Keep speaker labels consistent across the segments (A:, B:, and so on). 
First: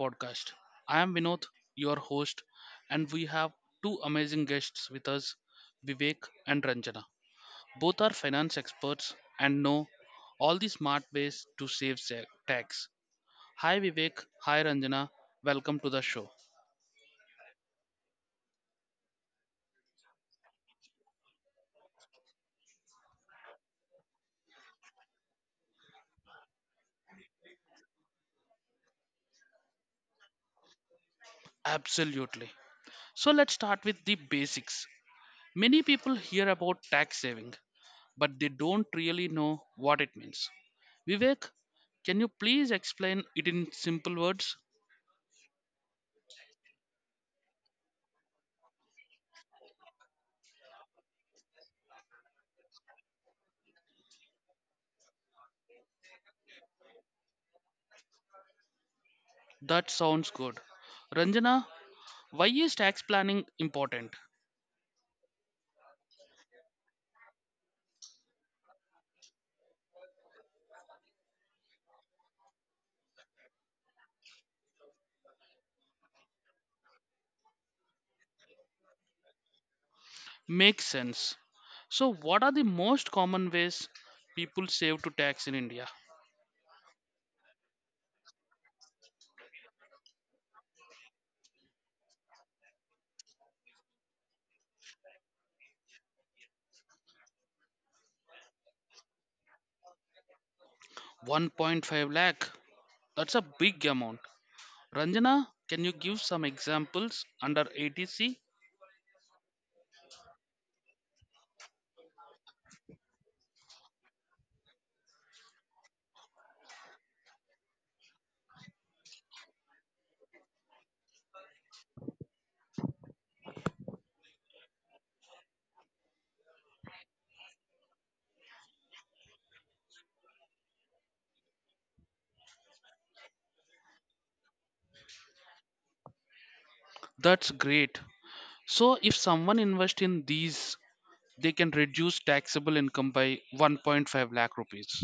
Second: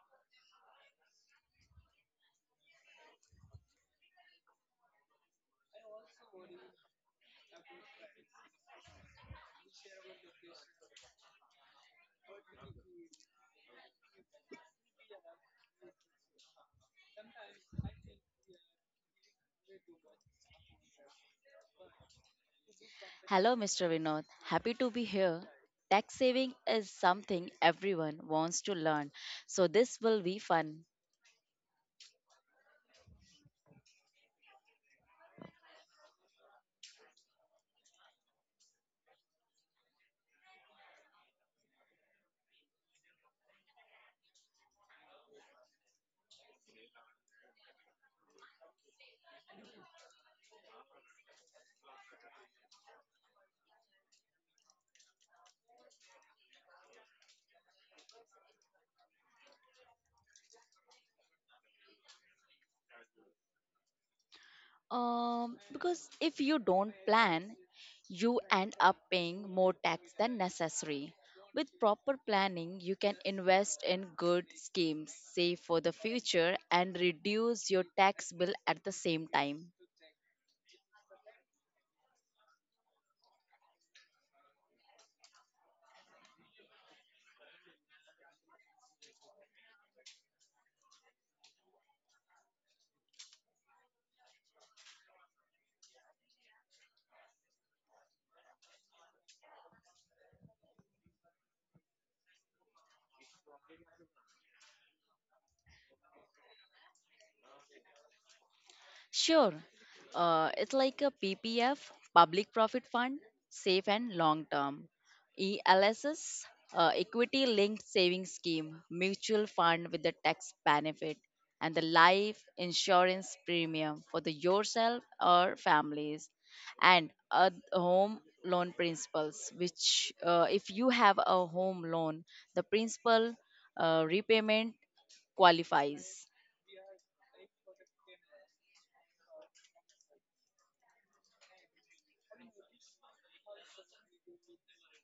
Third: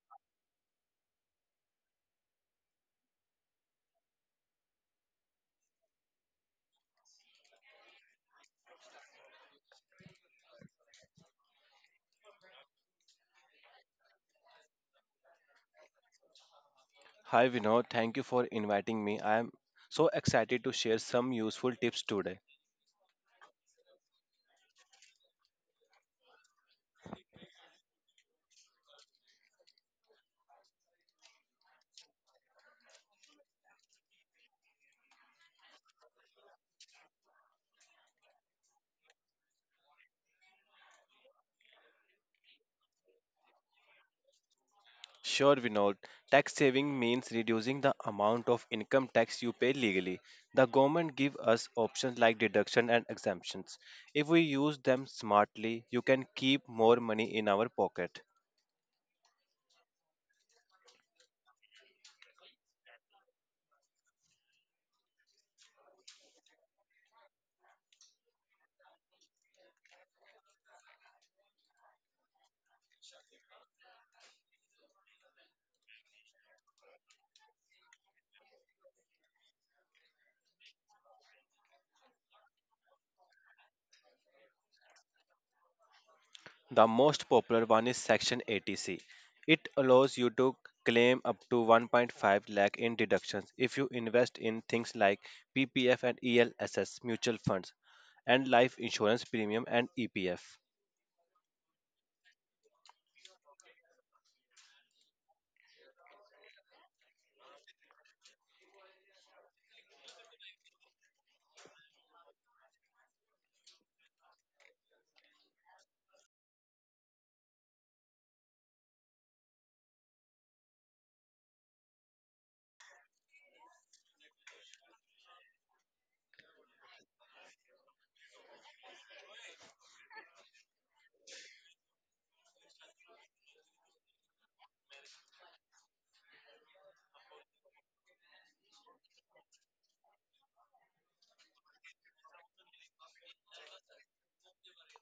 A: podcast. I am Vinod, your host, and we have two amazing guests with us, Vivek and Ranjana. Both are finance experts and know all the smart ways to tax. Hi, Vivek. Hi, Ranjana. Welcome to the show.
B: Hi Vinod, thank you for inviting me. I am so excited to share some useful tips today.
C: Hello, Mr. Vinod. Happy to be here. Tax saving is something everyone wants to learn, so this will be fun.
A: Absolutely. So, let's start with the basics. Many people hear about tax saving, but they don't really know what it means. Vivek, can you please explain it in simple words?
B: Sure, Vinod, tax saving means reducing the amount of income tax you pay legally. The government give us options like deduction and exemptions. If we use them smartly, you can keep more money in our pocket.
A: That sounds good. Ranjana, why is tax planning important?
C: Because if you don't plan, you end up paying more tax than necessary. With proper planning, you can invest in good schemes, save for the future, and reduce your tax bill at the same time.
A: Makes sense. So, what are the most common ways people save to tax in India?
B: The most popular one is Section 80C. It allows you to claim up to 1.5 lakh in deductions if you invest in things like PPF and ELSS mutual funds and life insurance premium and EPF.
A: 1.5 lakh. That's a big amount. Ranjana, can you give some examples under ATC?
C: Sure. It's like a PPF, public profit fund, safe and long term. ELSS, equity linked savings scheme, mutual fund with the tax benefit, and the life insurance premium for the yourself or families, and a home loan principles. Which, if you have a home loan, the principal repayment qualifies.
A: That's great. So, if someone invests in these, they can reduce taxable income by 1.5 lakh rupees.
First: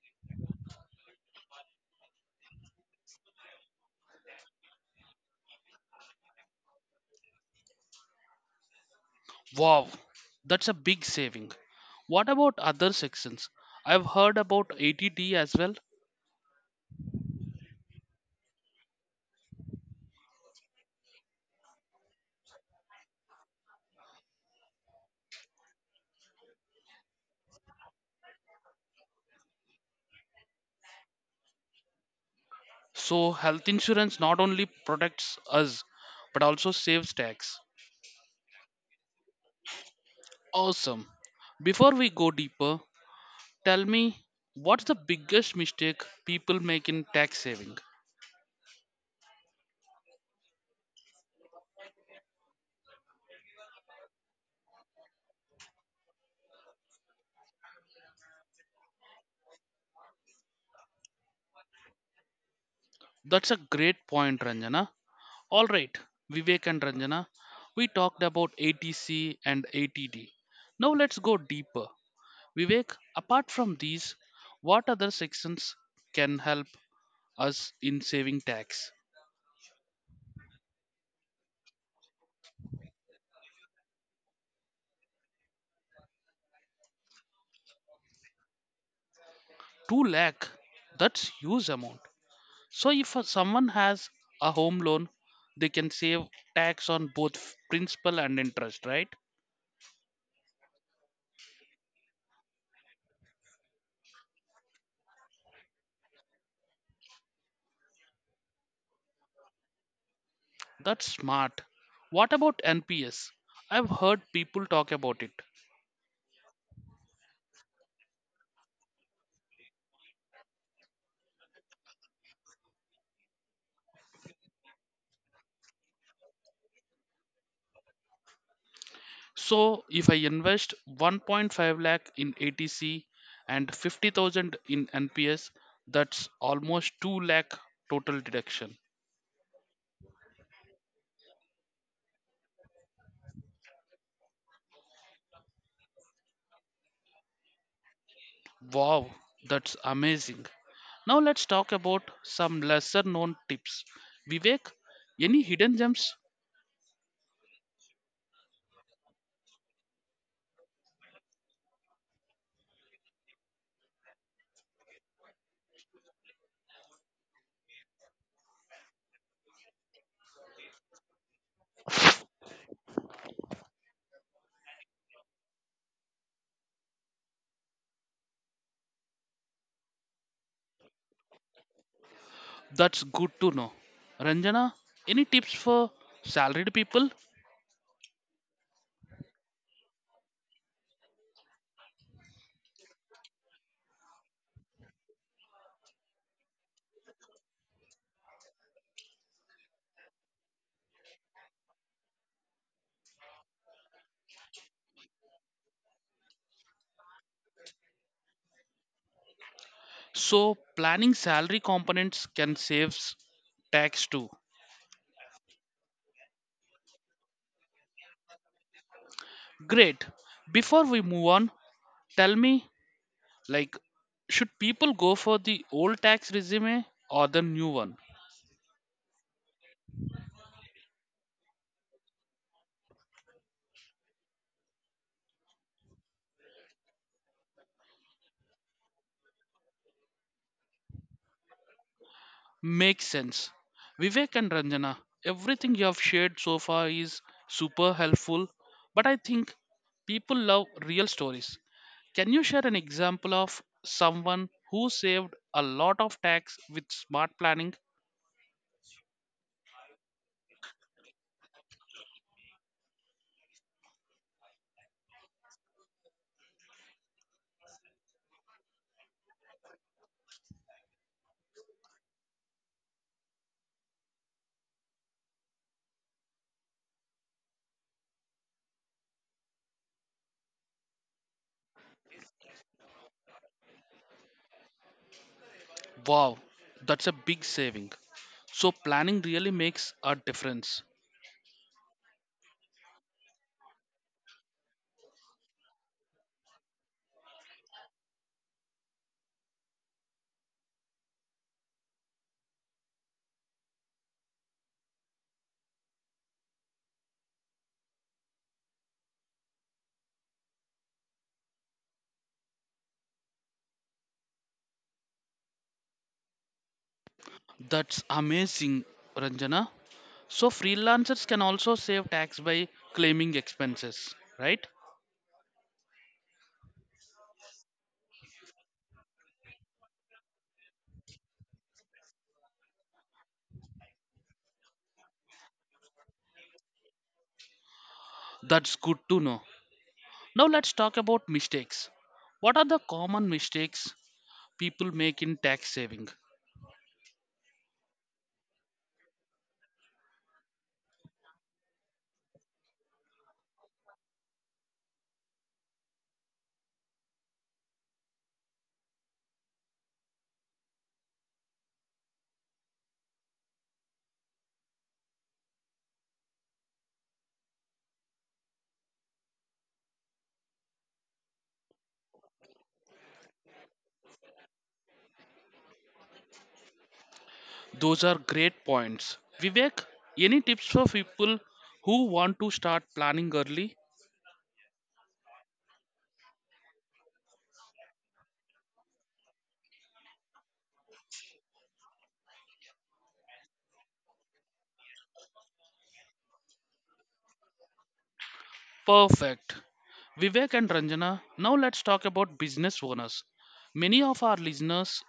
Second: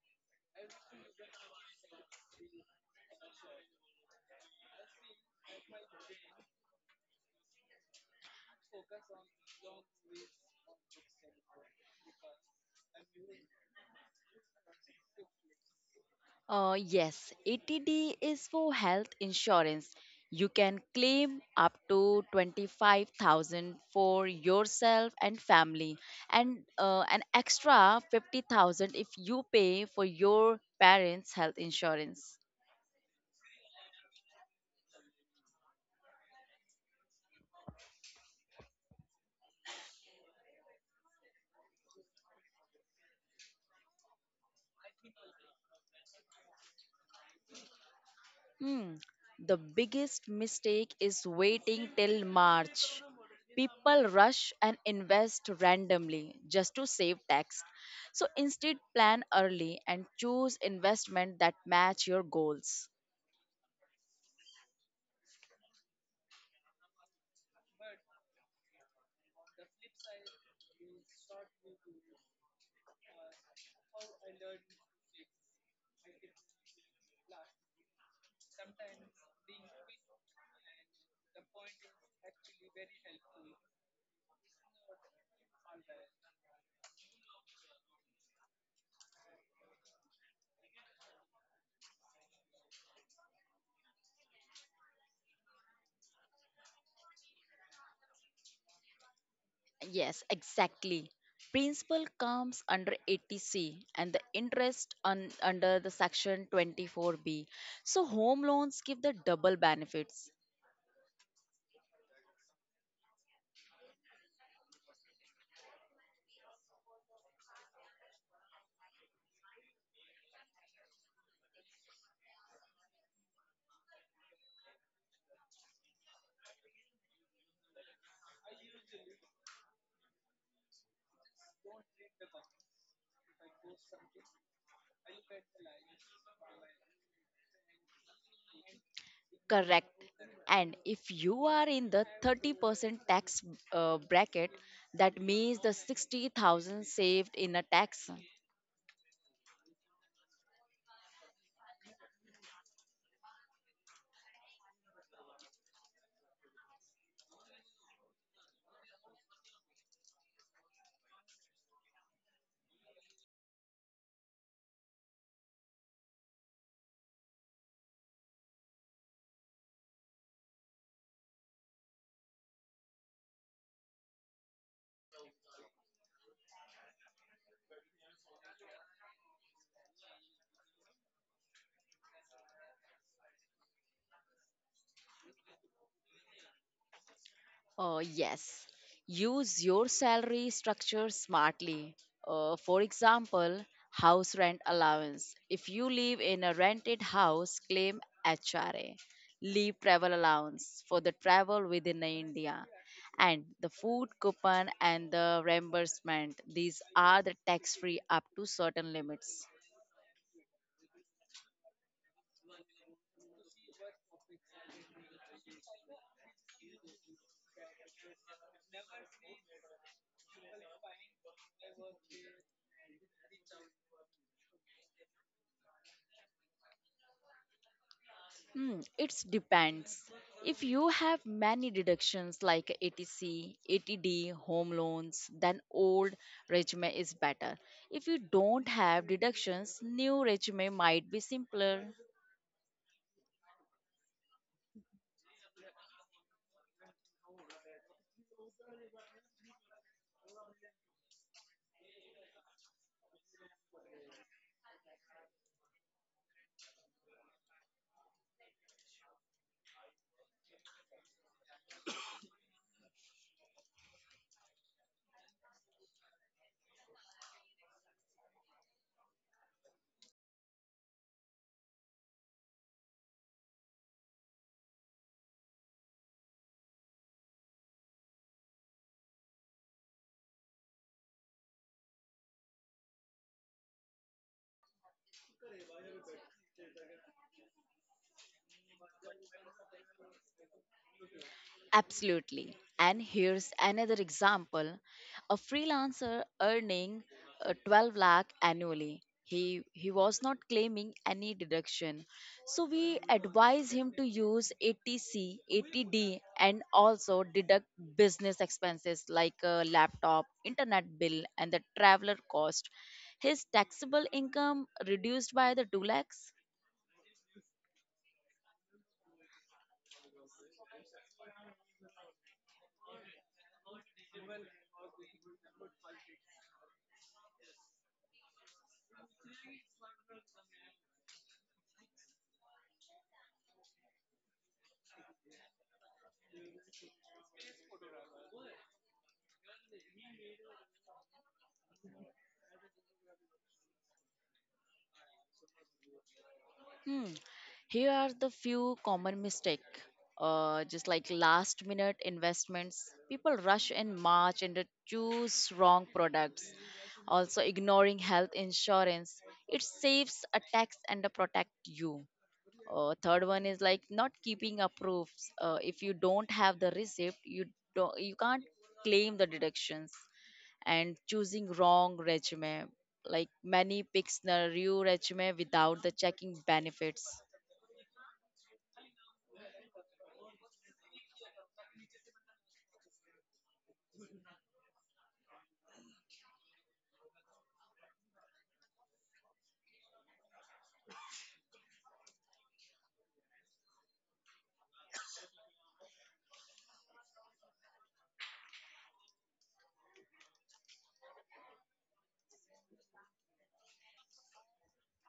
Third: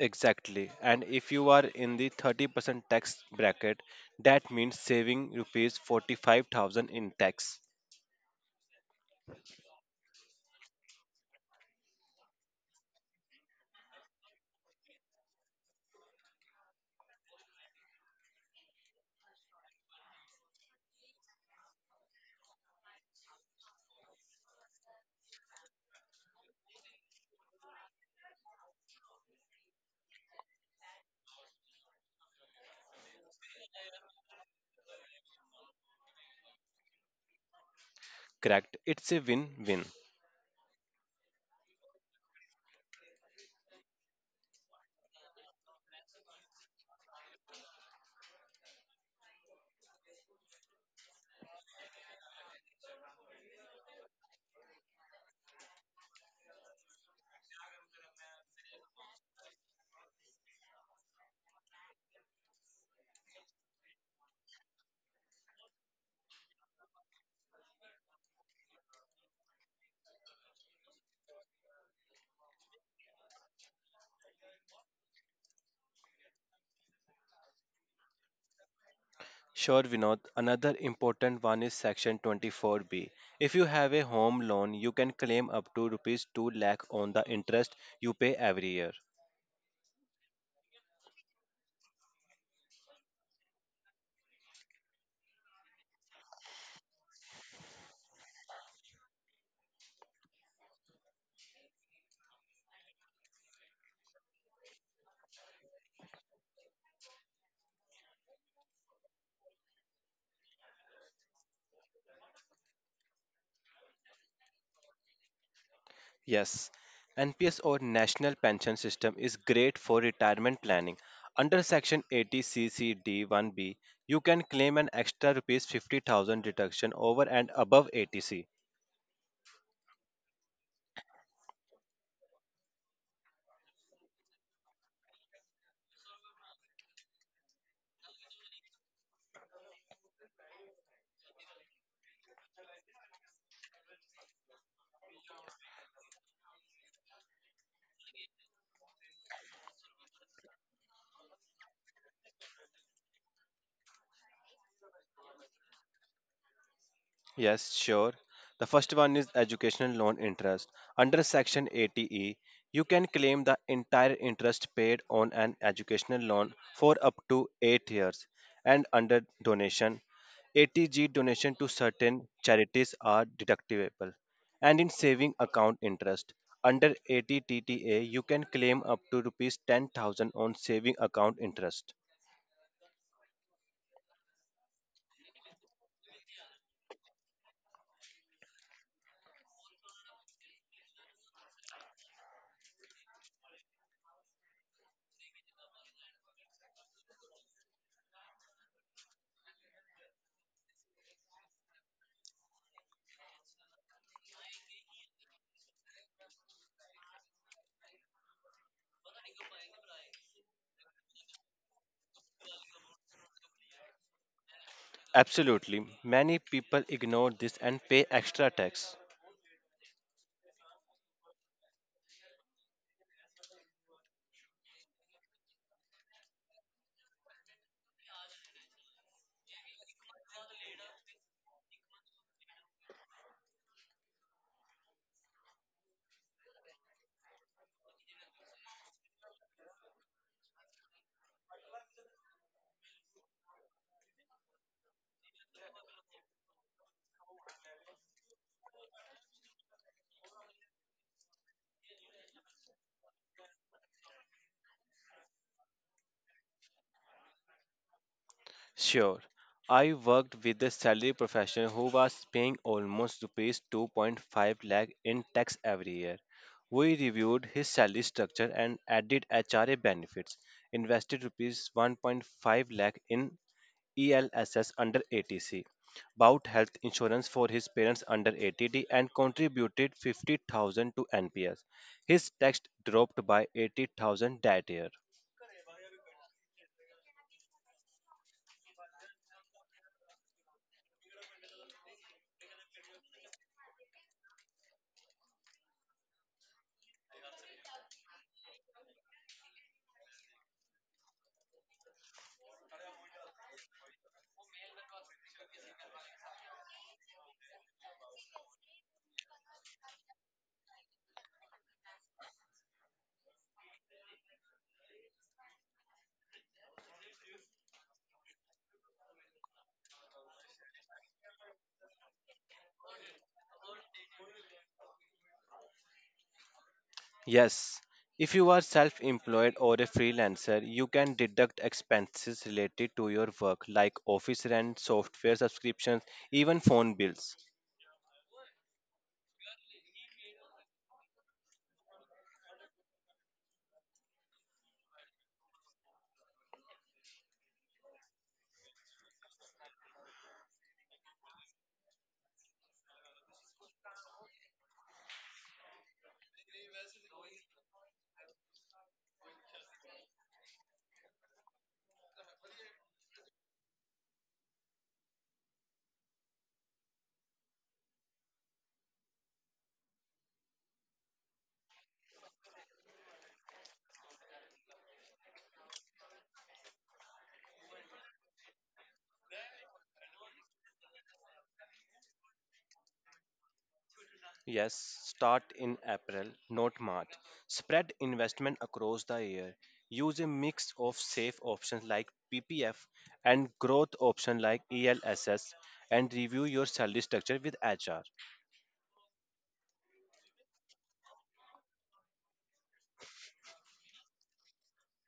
B: Exactly. And if you are in the 30% tax bracket, that means saving rupees 45,000 in tax.
A: Wow, that's a big saving. What about other sections? I've heard about ATD as well.
C: Yes, ATD is for health insurance. You can claim up to 25,000 for yourself and family, and an extra 50,000 if you pay for your parents' health insurance.
A: So, health insurance not only protects us but also saves tax.
B: Correct. It's a win-win.
A: Awesome. Before we go deeper, tell me, what's the biggest mistake people make in tax saving?
C: Hmm. The biggest mistake is waiting till March. People rush and invest randomly just to save tax. So instead, plan early and choose investment that match your goals.
A: That's a great point, Ranjana. All right, Vivek and Ranjana, we talked about ATC and ATD. Now let's go deeper. Vivek, apart from these, what other sections can help us in saving tax?
B: Sure, Vinod. Another important one is Section 24B. If you have a home loan, you can claim up to rupees 2 lakh on the interest you pay every year.
A: 2 lakh, that's huge amount. So if someone has a home loan, they can save tax on both principal and interest, right?
C: Yes, exactly. Principal comes under 80C and the interest under the section 24B. So home loans give the double benefits.
A: That's smart. What about NPS? I've heard people talk about it.
B: Yes, NPS or National Pension System is great for retirement planning. Under Section 80CCD1B, you can claim an extra rupees 50,000 deduction over and above ATC.
A: So if I invest 1.5 lakh in ATC and 50,000 in NPS, that's almost 2 lakh total deduction.
C: Correct. And if you are in the 30% tax bracket, that means the 60,000 saved in a tax.
A: Wow, that's amazing. Now let's talk about some lesser known tips. Vivek, any hidden gems?
B: Yes, sure. The first one is educational loan interest. Under Section 80E, you can claim the entire interest paid on an educational loan for up to 8 years. And under donation, 80G donation to certain charities are deductible. And in saving account interest, under 80TTA, you can claim up to rupees 10,000 on saving account interest.
A: That's good to know. Ranjana, any tips for salaried people?
C: Yes, use your salary structure smartly. For example, house rent allowance. If you live in a rented house, claim HRA. Leave travel allowance for the travel within India. And the food coupon and the reimbursement. These are the tax free up to certain limits.
A: So planning salary components can save tax too.
B: Absolutely. Many people ignore this and pay extra tax.
A: Great. Before we move on, tell me, like, should people go for the old tax regime or the new one?
C: It depends. If you have many deductions like ATC, ATD, home loans, then old resume is better. If you don't have deductions, new resume might be simpler.
A: Makes sense. Vivek and Ranjana, everything you have shared so far is super helpful, but I think people love real stories. Can you share an example of someone who saved a lot of tax with smart planning?
B: Sure. I worked with a salary professional who was paying almost rupees 2.5 lakh in tax every year. We reviewed his salary structure and added HRA benefits, invested rupees 1.5 lakh in ELSS under ATC, bought health insurance for his parents under ATD, and contributed 50,000 to NPS. His tax dropped by 80,000 that year.
A: Wow, that's a big saving. So, planning really makes a difference.
C: Absolutely. And here's another example, a freelancer earning 12 lakh annually. He was not claiming any deduction. So we advise him to use ATC, ATD, and also deduct business expenses like a laptop, internet bill, and the traveler cost. His taxable income reduced by the 2 lakhs.
A: That's amazing, Ranjana. So freelancers can also save tax by claiming expenses, right?
B: Yes, if you are self employed or a freelancer, you can deduct expenses related to your work like office rent, software subscriptions, even phone bills.
A: That's good to know. Now let's talk about mistakes. What are the common mistakes people make in tax saving?
C: Hmm. Here are the few common mistake. Just like last minute investments, people rush in March and they choose wrong products. Also, ignoring health insurance, it saves a tax and protect you. Third one is like not keeping a proofs. If you don't have the receipt, you can't claim the deductions. And choosing wrong resume, like many picks the new resume without the checking benefits.
A: Those are great points. Vivek, any tips for people who want to start planning early?
B: Yes, start in April, not March. Spread investment across the year. Use a mix of safe options like PPF and growth options like ELSS, and review your salary structure with HR.
A: Perfect. Vivek and Ranjana, now let's talk about business owners. Many of our listeners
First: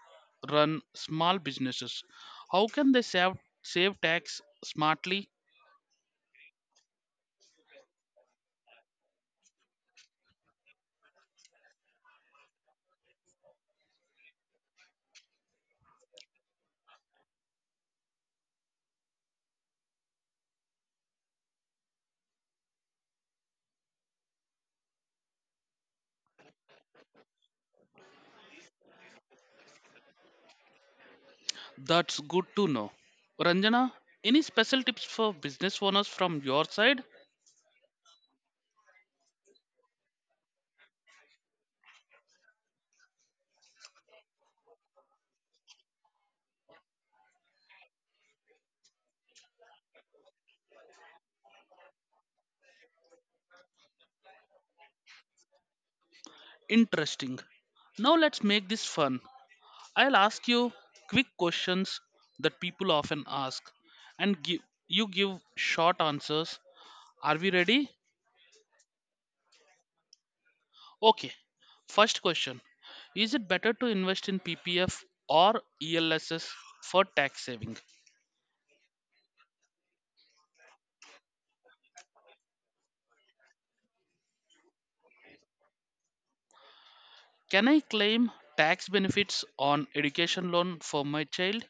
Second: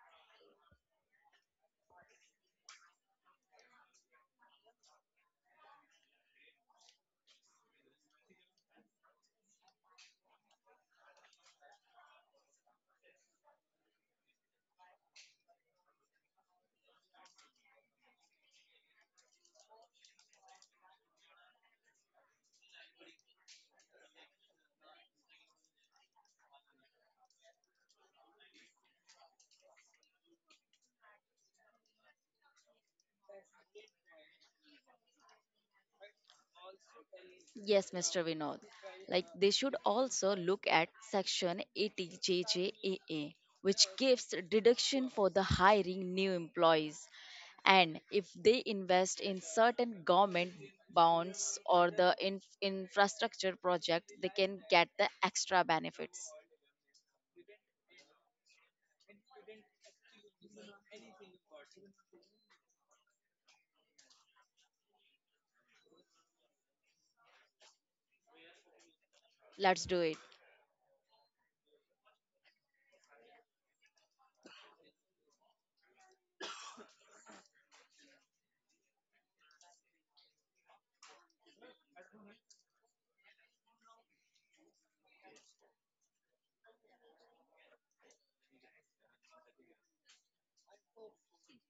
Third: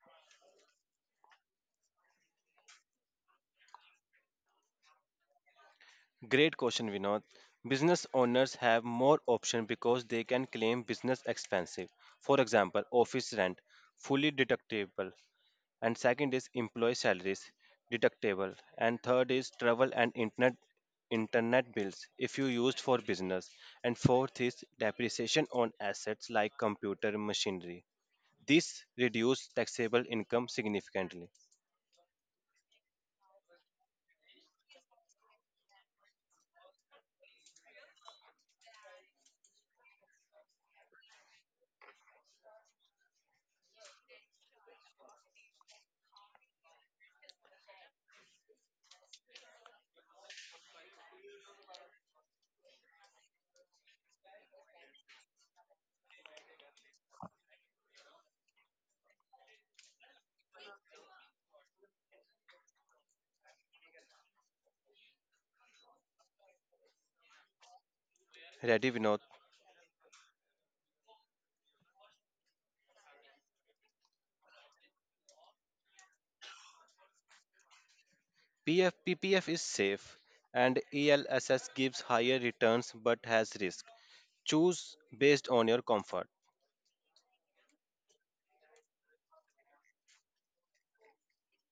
A: run small businesses. How can they save tax smartly?
B: Great question, Vinod. Business owners have more options because they can claim business expenses. For example, office rent, fully deductible. And second is employee salaries, deductible. And third is travel and internet bills if you used for business. And fourth is depreciation on assets like computer machinery. This reduce taxable income significantly.
A: That's good to know. Ranjana, any special tips for business owners from your side?
C: Yes, Mr. Vinod. Like they should also look at section 80JJAA, which gives deduction for the hiring new employees. And if they invest in certain government bonds or the infrastructure project, they can get the extra benefits.
A: Interesting. Now let's make this fun. I'll ask you quick questions that people often ask and give short answers. Are we ready?
B: Ready, Vinod?
C: Let's do it.
A: Okay. First question. Is it better to invest in PPF or ELSS for tax saving?
B: PF, PPF is safe, and ELSS gives higher returns but has risk. Choose based on your comfort.
A: Can I claim tax benefits on education loan for my child?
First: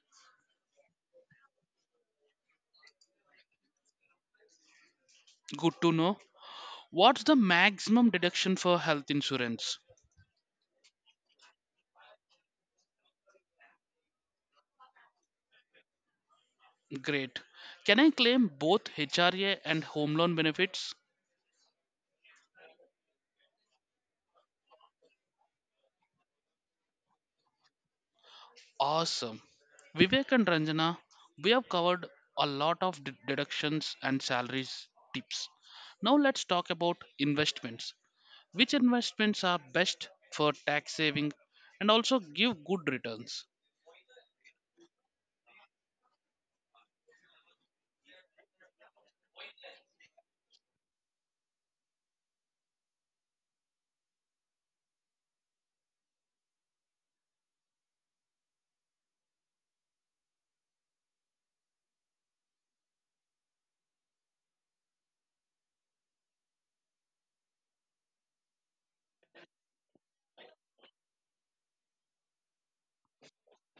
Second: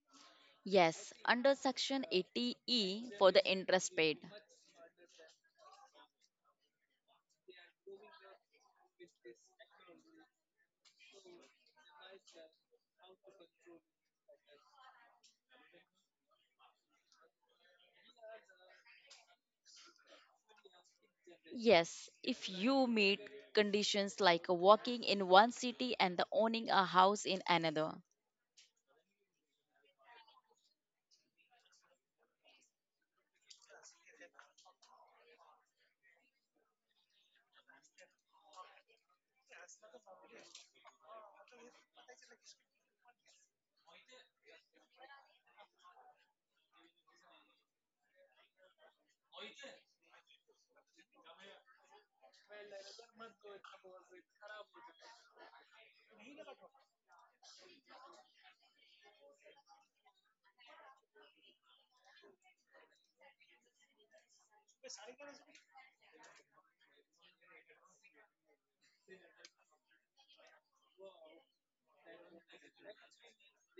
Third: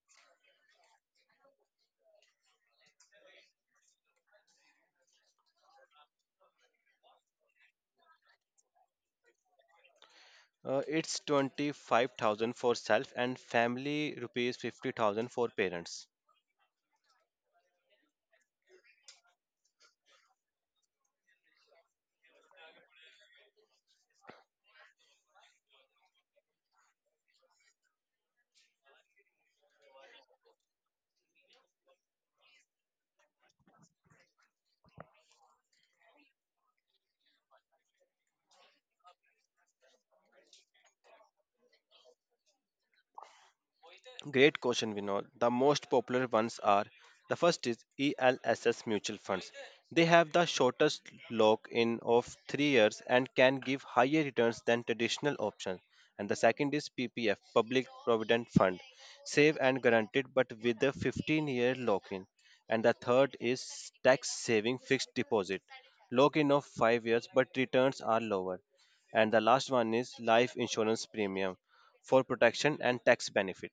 C: Yes, under section 80E for the interest paid.
A: Good to know. What's the maximum deduction for health insurance?
B: It's 25,000 for self and family, rupees 50,000 for parents.
A: Great. Can I claim both HRA and home loan benefits?
C: Yes, if you meet conditions like working in one city and the owning a house in another.
A: Awesome. Vivek and Ranjana, we have covered a lot of deductions and salaries tips. Now let's talk about investments. Which investments are best for tax saving and also give good returns?
B: Great question, Vinod. The most popular ones are, the first is ELSS mutual funds. They have the shortest lock in of 3 years and can give higher returns than traditional options. And the second is PPF, Public Provident Fund, safe and guaranteed but with a 15-year lock in. And the third is tax saving fixed deposit, lock in of 5 years but returns are lower. And the last one is life insurance premium for protection and tax benefit.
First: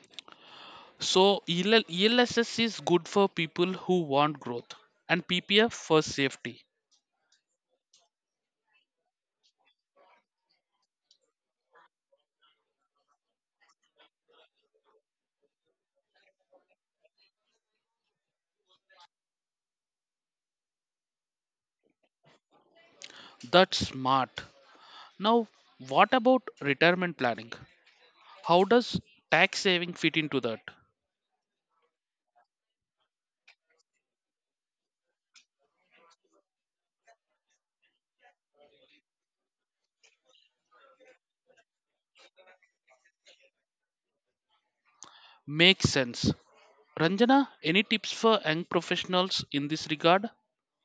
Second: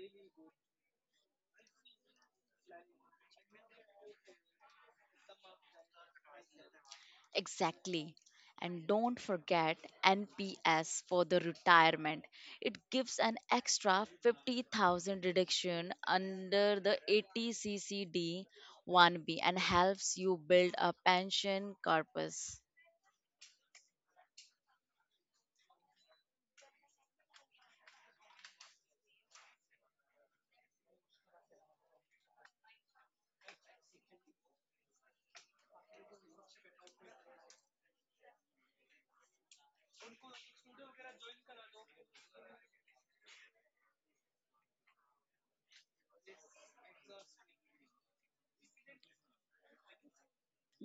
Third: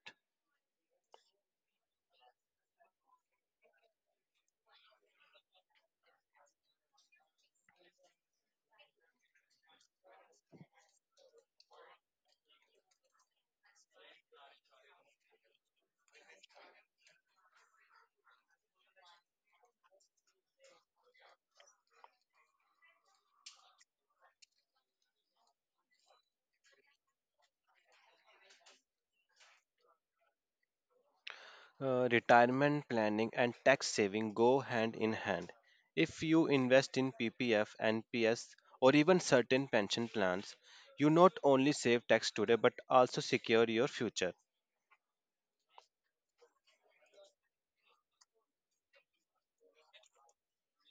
A: So ELSS is good for people who want growth and PPF for safety.
C: Exactly. And don't forget NPS for the retirement. It gives an extra 50,000 reduction under the 80 CCD 1B and helps you build a pension corpus.
A: That's smart. Now, what about retirement planning? How does tax saving fit into that?
B: Retirement planning and tax saving go hand in hand. If you invest in PPF, NPS, or even certain pension plans, you not only save tax today but also secure your future.
A: Makes sense. Ranjana, any tips for young professionals in this regard?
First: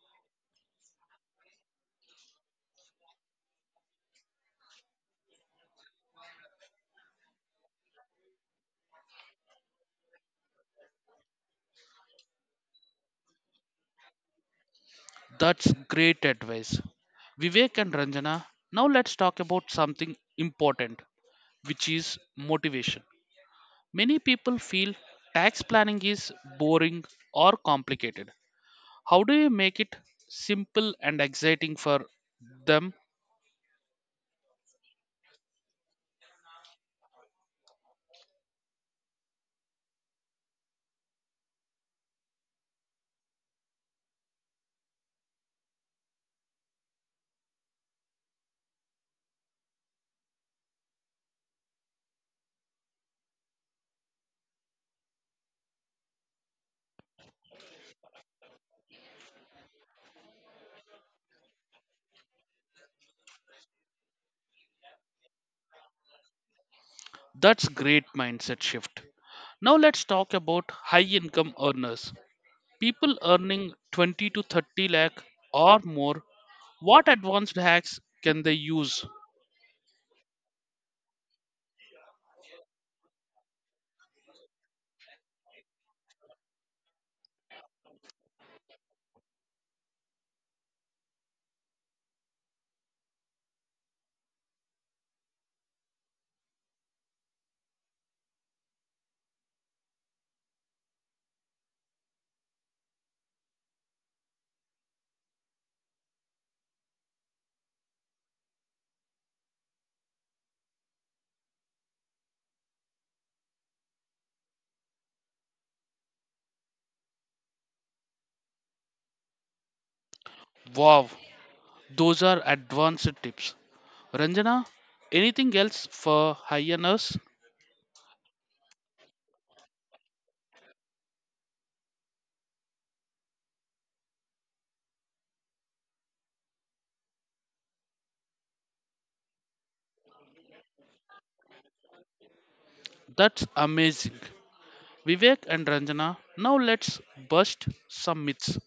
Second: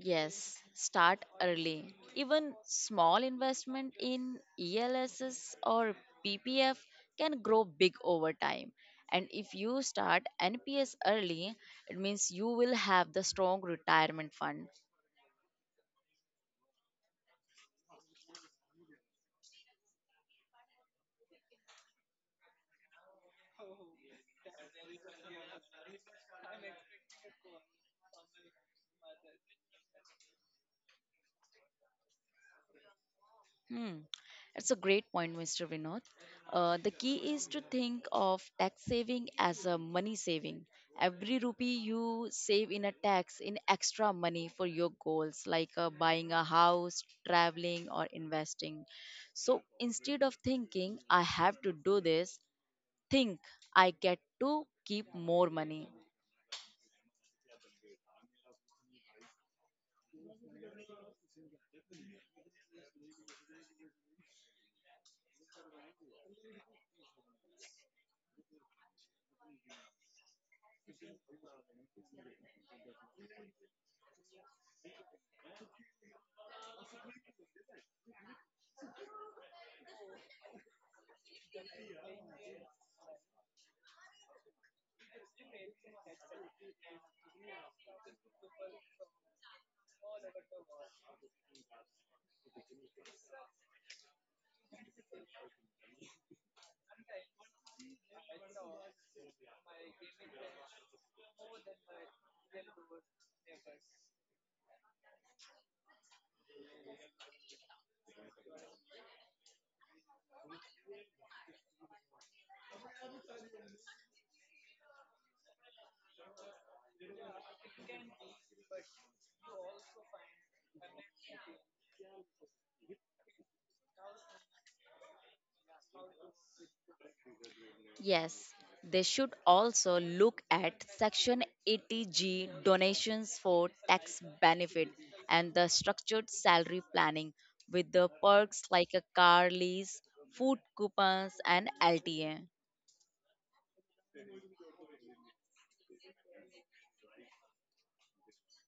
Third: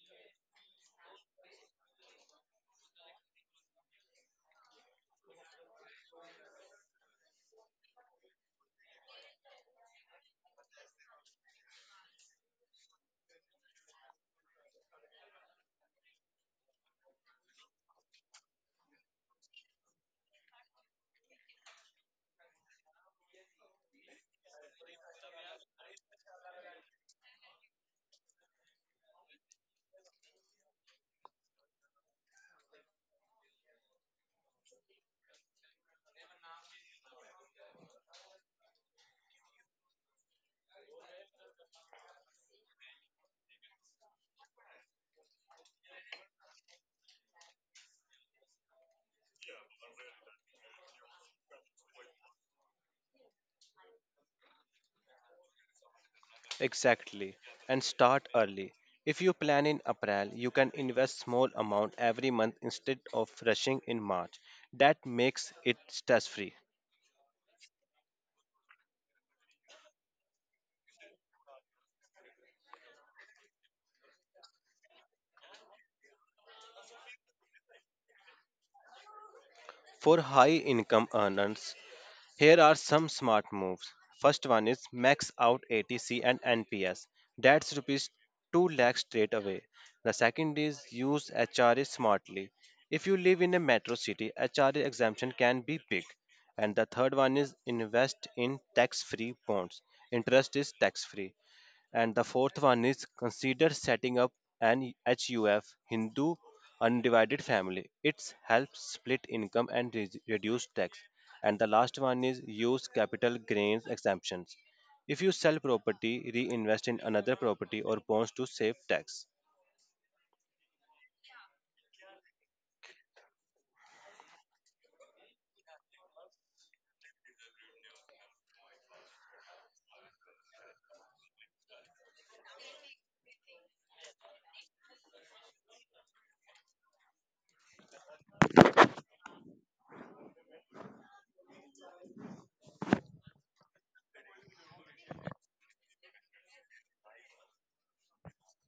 C: Yes, start early. Even small investment in ELSs or PPF can grow big over time. And if you start NPS early, it means you will have the strong retirement fund.
A: That's great advice. Vivek and Ranjana, now let's talk about something important, which is motivation. Many people feel tax planning is boring or complicated. How do you make it simple and exciting for them?
C: Hmm. That's a great point, Mr. Vinod. The key is to think of tax saving as a money saving. Every rupee you save in a tax in extra money for your goals, like buying a house, traveling, or investing. So instead of thinking, I have to do this, think I get to keep more money.
B: Exactly. And start early. If you plan in April, you can invest small amount every month instead of rushing in March. That makes it stress free.
A: That's great mindset shift. Now let's talk about high income earners. People earning 20 to 30 lakh or more, what advanced hacks can they use?
B: For high income earners, here are some smart moves. First one is max out ATC and NPS. That's rupees 2 lakh straight away. The second is use HRA smartly. If you live in a metro city, HRA exemption can be big. And the third one is invest in tax free bonds. Interest is tax free. And the fourth one is consider setting up an HUF, Hindu undivided family. It helps split income and reduce tax. And the last one is use capital gains exemptions. If you sell property, reinvest in another property or bonds to save tax.
A: Wow, those are advanced tips. Ranjana, anything else for high earners?
C: Yes, they should also look at Section 80G donations for tax benefit and the structured salary planning with the perks like a car lease, food coupons, and LTA.
A: That's amazing. Vivek and Ranjana, now let's bust some myths.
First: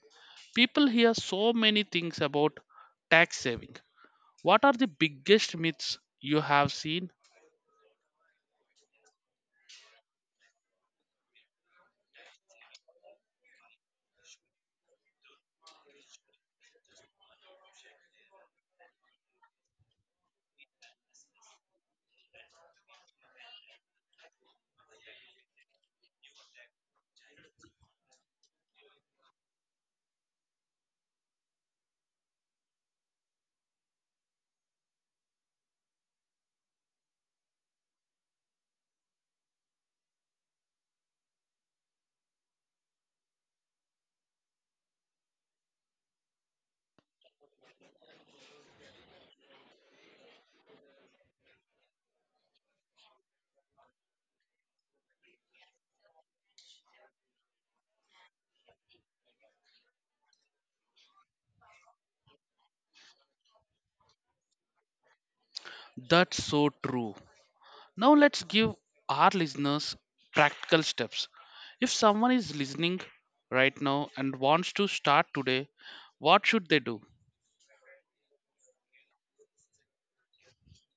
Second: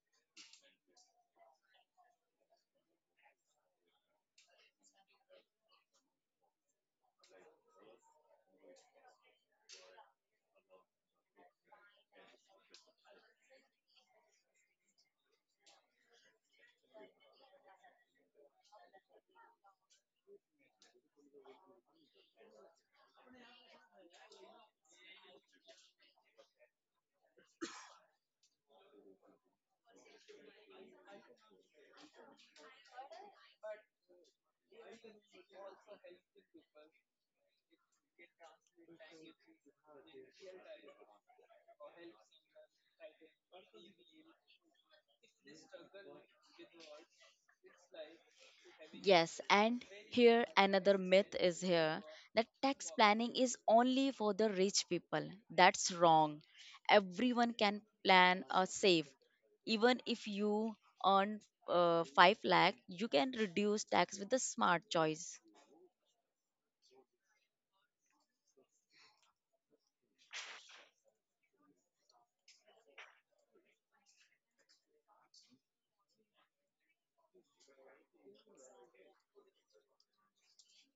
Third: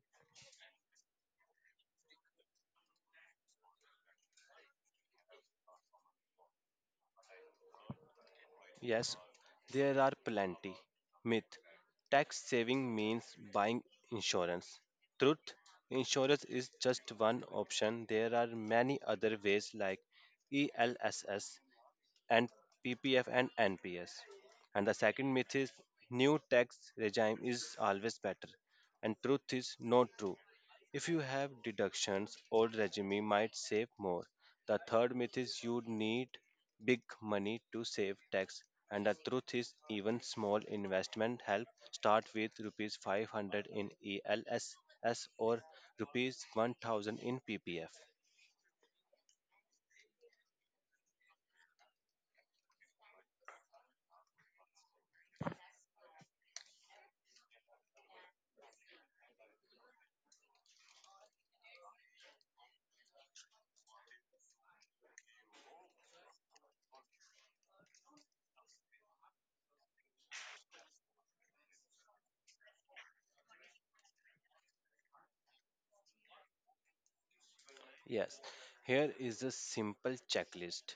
A: People hear so many things about tax saving. What are the biggest myths you have seen?
B: Yes, there are plenty. Myth: tax saving means buying insurance. Truth: insurance is just one option. There are many other ways like ELSS, and PPF and NPS. And the second myth is new tax regime is always better. And truth is not true. If you have deductions, old regime might save more. The third myth is you need big money to save tax. And the truth is even small investment help, start with rupees 500 in ELSS or rupees 1000 in PPF.
C: Yes, and here another myth is here that tax planning is only for the rich people. That's wrong. Everyone can plan or save. Even if you earn 5 lakh, you can reduce tax with a smart choice.
A: That's so true. Now let's give our listeners practical steps. If someone is listening right now and wants to start today, what should they do?
B: Yes, here is a simple checklist.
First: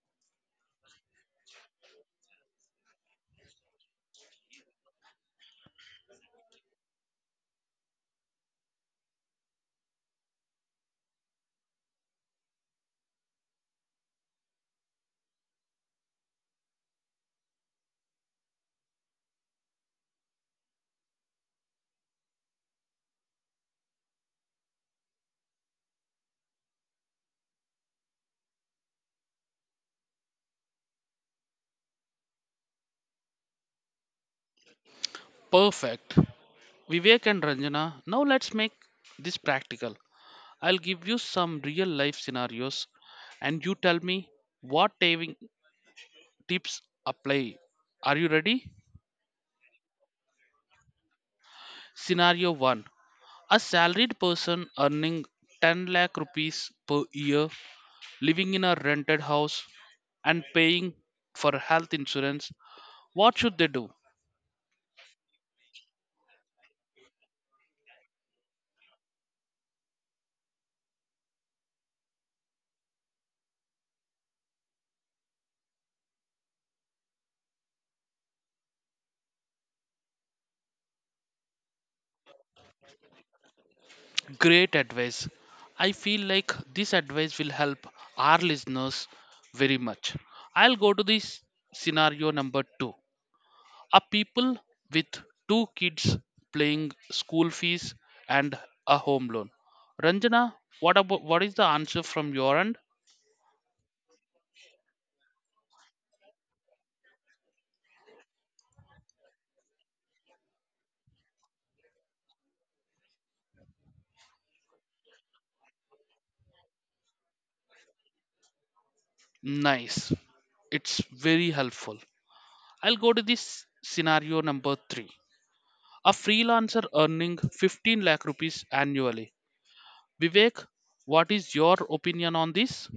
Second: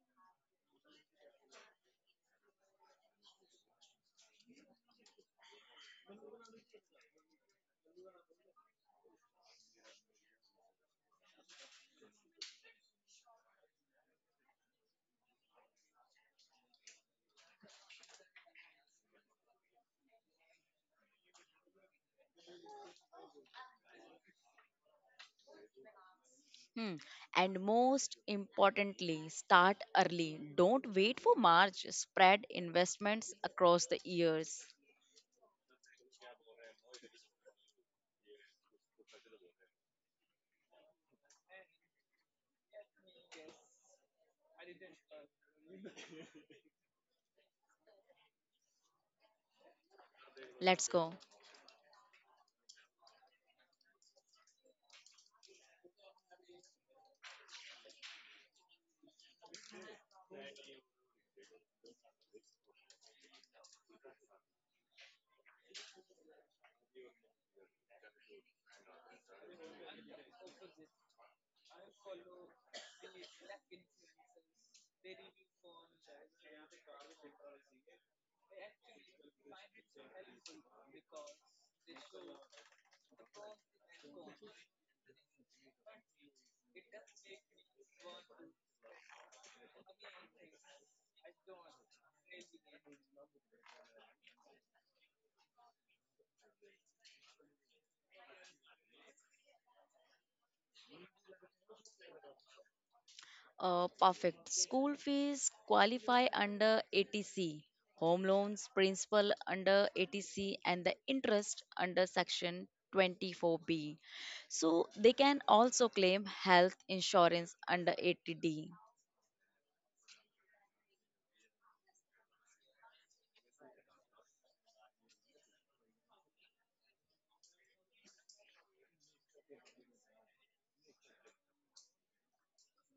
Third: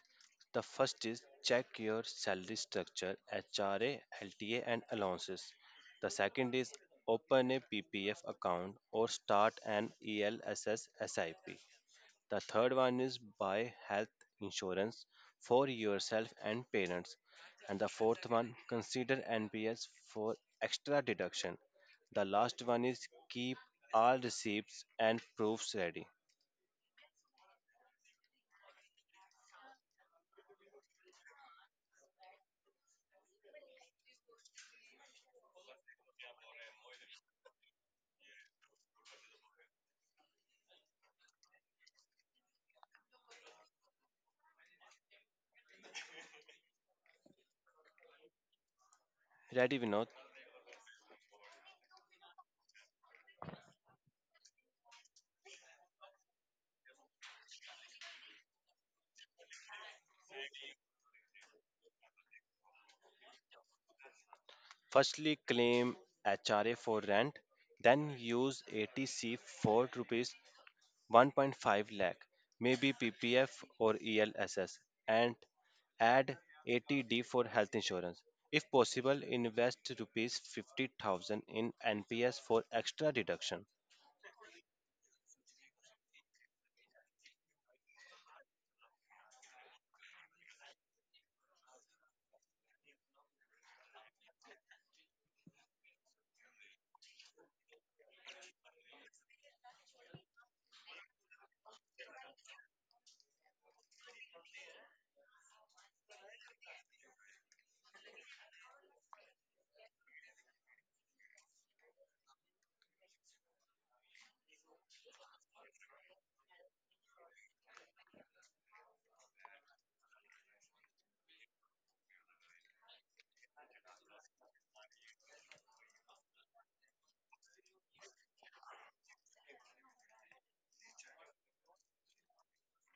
B: The first is check your salary structure, HRA, LTA, and allowances. The second is open a PPF account or start an ELSS SIP. The third one is buy health insurance for yourself and parents. And the fourth one, consider NPS for extra deduction. The last one is keep all receipts and proofs ready.
C: Hmm. And most importantly, start early. Don't wait for March. Spread investments across the years.
A: Perfect. Vivek and Ranjana, now let's make this practical. I'll give you some real life scenarios and you tell me what saving tips apply. Are you ready?
B: Ready, Vinod?
C: Let's go.
A: Scenario 1: a salaried person earning 10 lakh rupees per year, living in a rented house, and paying for health insurance, what should they do?
B: Firstly, claim HRA for rent, then use ATC for rupees 1.5 lakh, maybe PPF or ELSS, and add ATD for health insurance. If possible, invest rupees 50,000 in NPS for extra deduction.
A: Great advice. I feel like this advice will help our listeners very much. I'll go to this scenario number two. A people with 2 kids paying school fees and a home loan. Ranjana, what about, what is the answer from your end?
C: Perfect. School fees qualify under ATC, home loans principal under ATC, and the interest under section 24B. So they can also claim health insurance under ATD.
A: Nice. It's very helpful. I'll go to this scenario number three. A freelancer earning 15 lakh rupees annually. Vivek, what is your opinion on this?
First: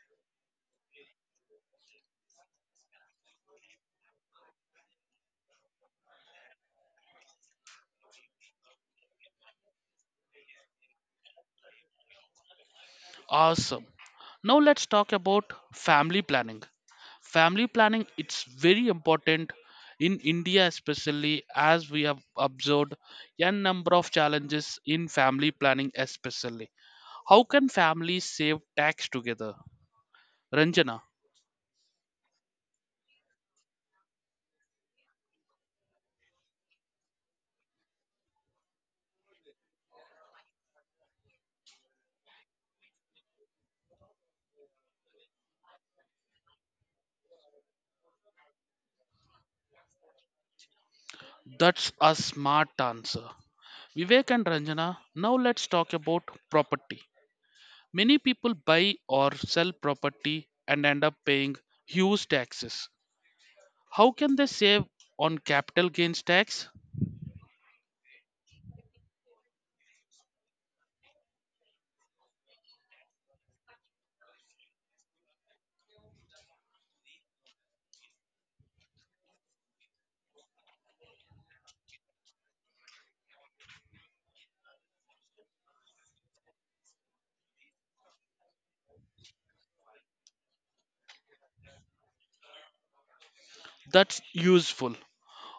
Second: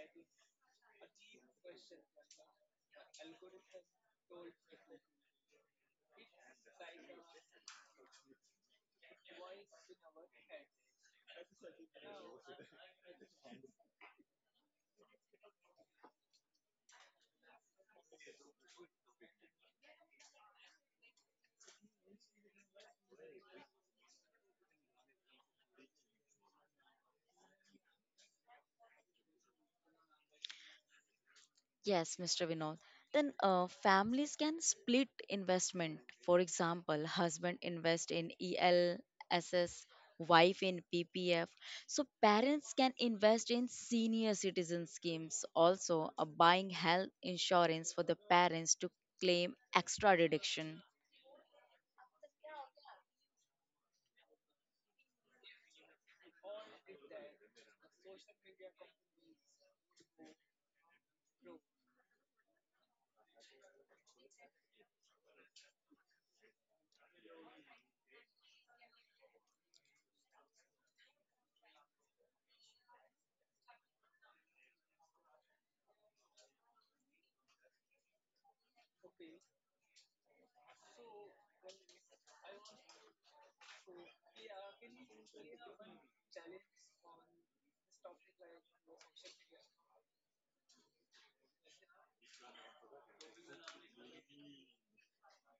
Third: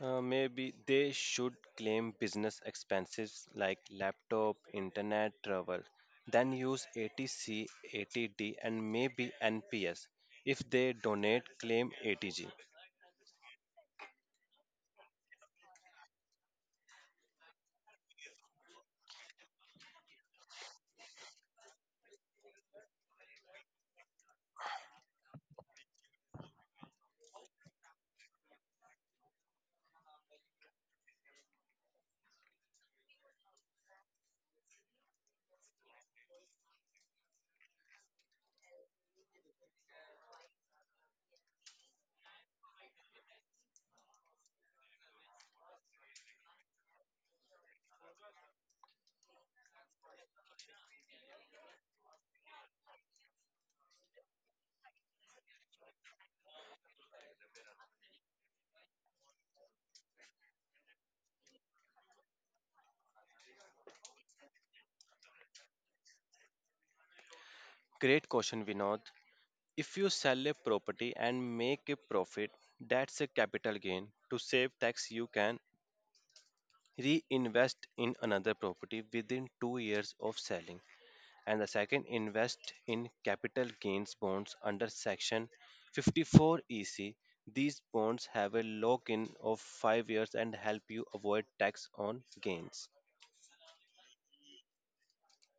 B: Maybe they should claim business expenses like laptop, internet, travel, then use ATC, ATD, and maybe NPS. If they donate, claim ATG.
A: Awesome. Now let's talk about family planning. Family planning, it's very important in India, especially as we have observed a number of challenges in family planning especially. How can families save tax together? Ranjana?
C: Yes, Mr. Vinod. Then families can split investment. For example, husband invest in ELSS, wife in PPF. So parents can invest in senior citizen schemes. Also, buying health insurance for the parents to claim extra deduction.
A: That's a smart answer. Vivek and Ranjana, now let's talk about property. Many people buy or sell property and end up paying huge taxes. How can they save on capital gains tax?
B: Great question, Vinod. If you sell a property and make a profit, that's a capital gain. To save tax, you can reinvest in another property within 2 years of selling, and the second, invest in capital gains bonds under Section 54 EC. These bonds have a lock in of 5 years and help you avoid tax on gains.
A: That's useful.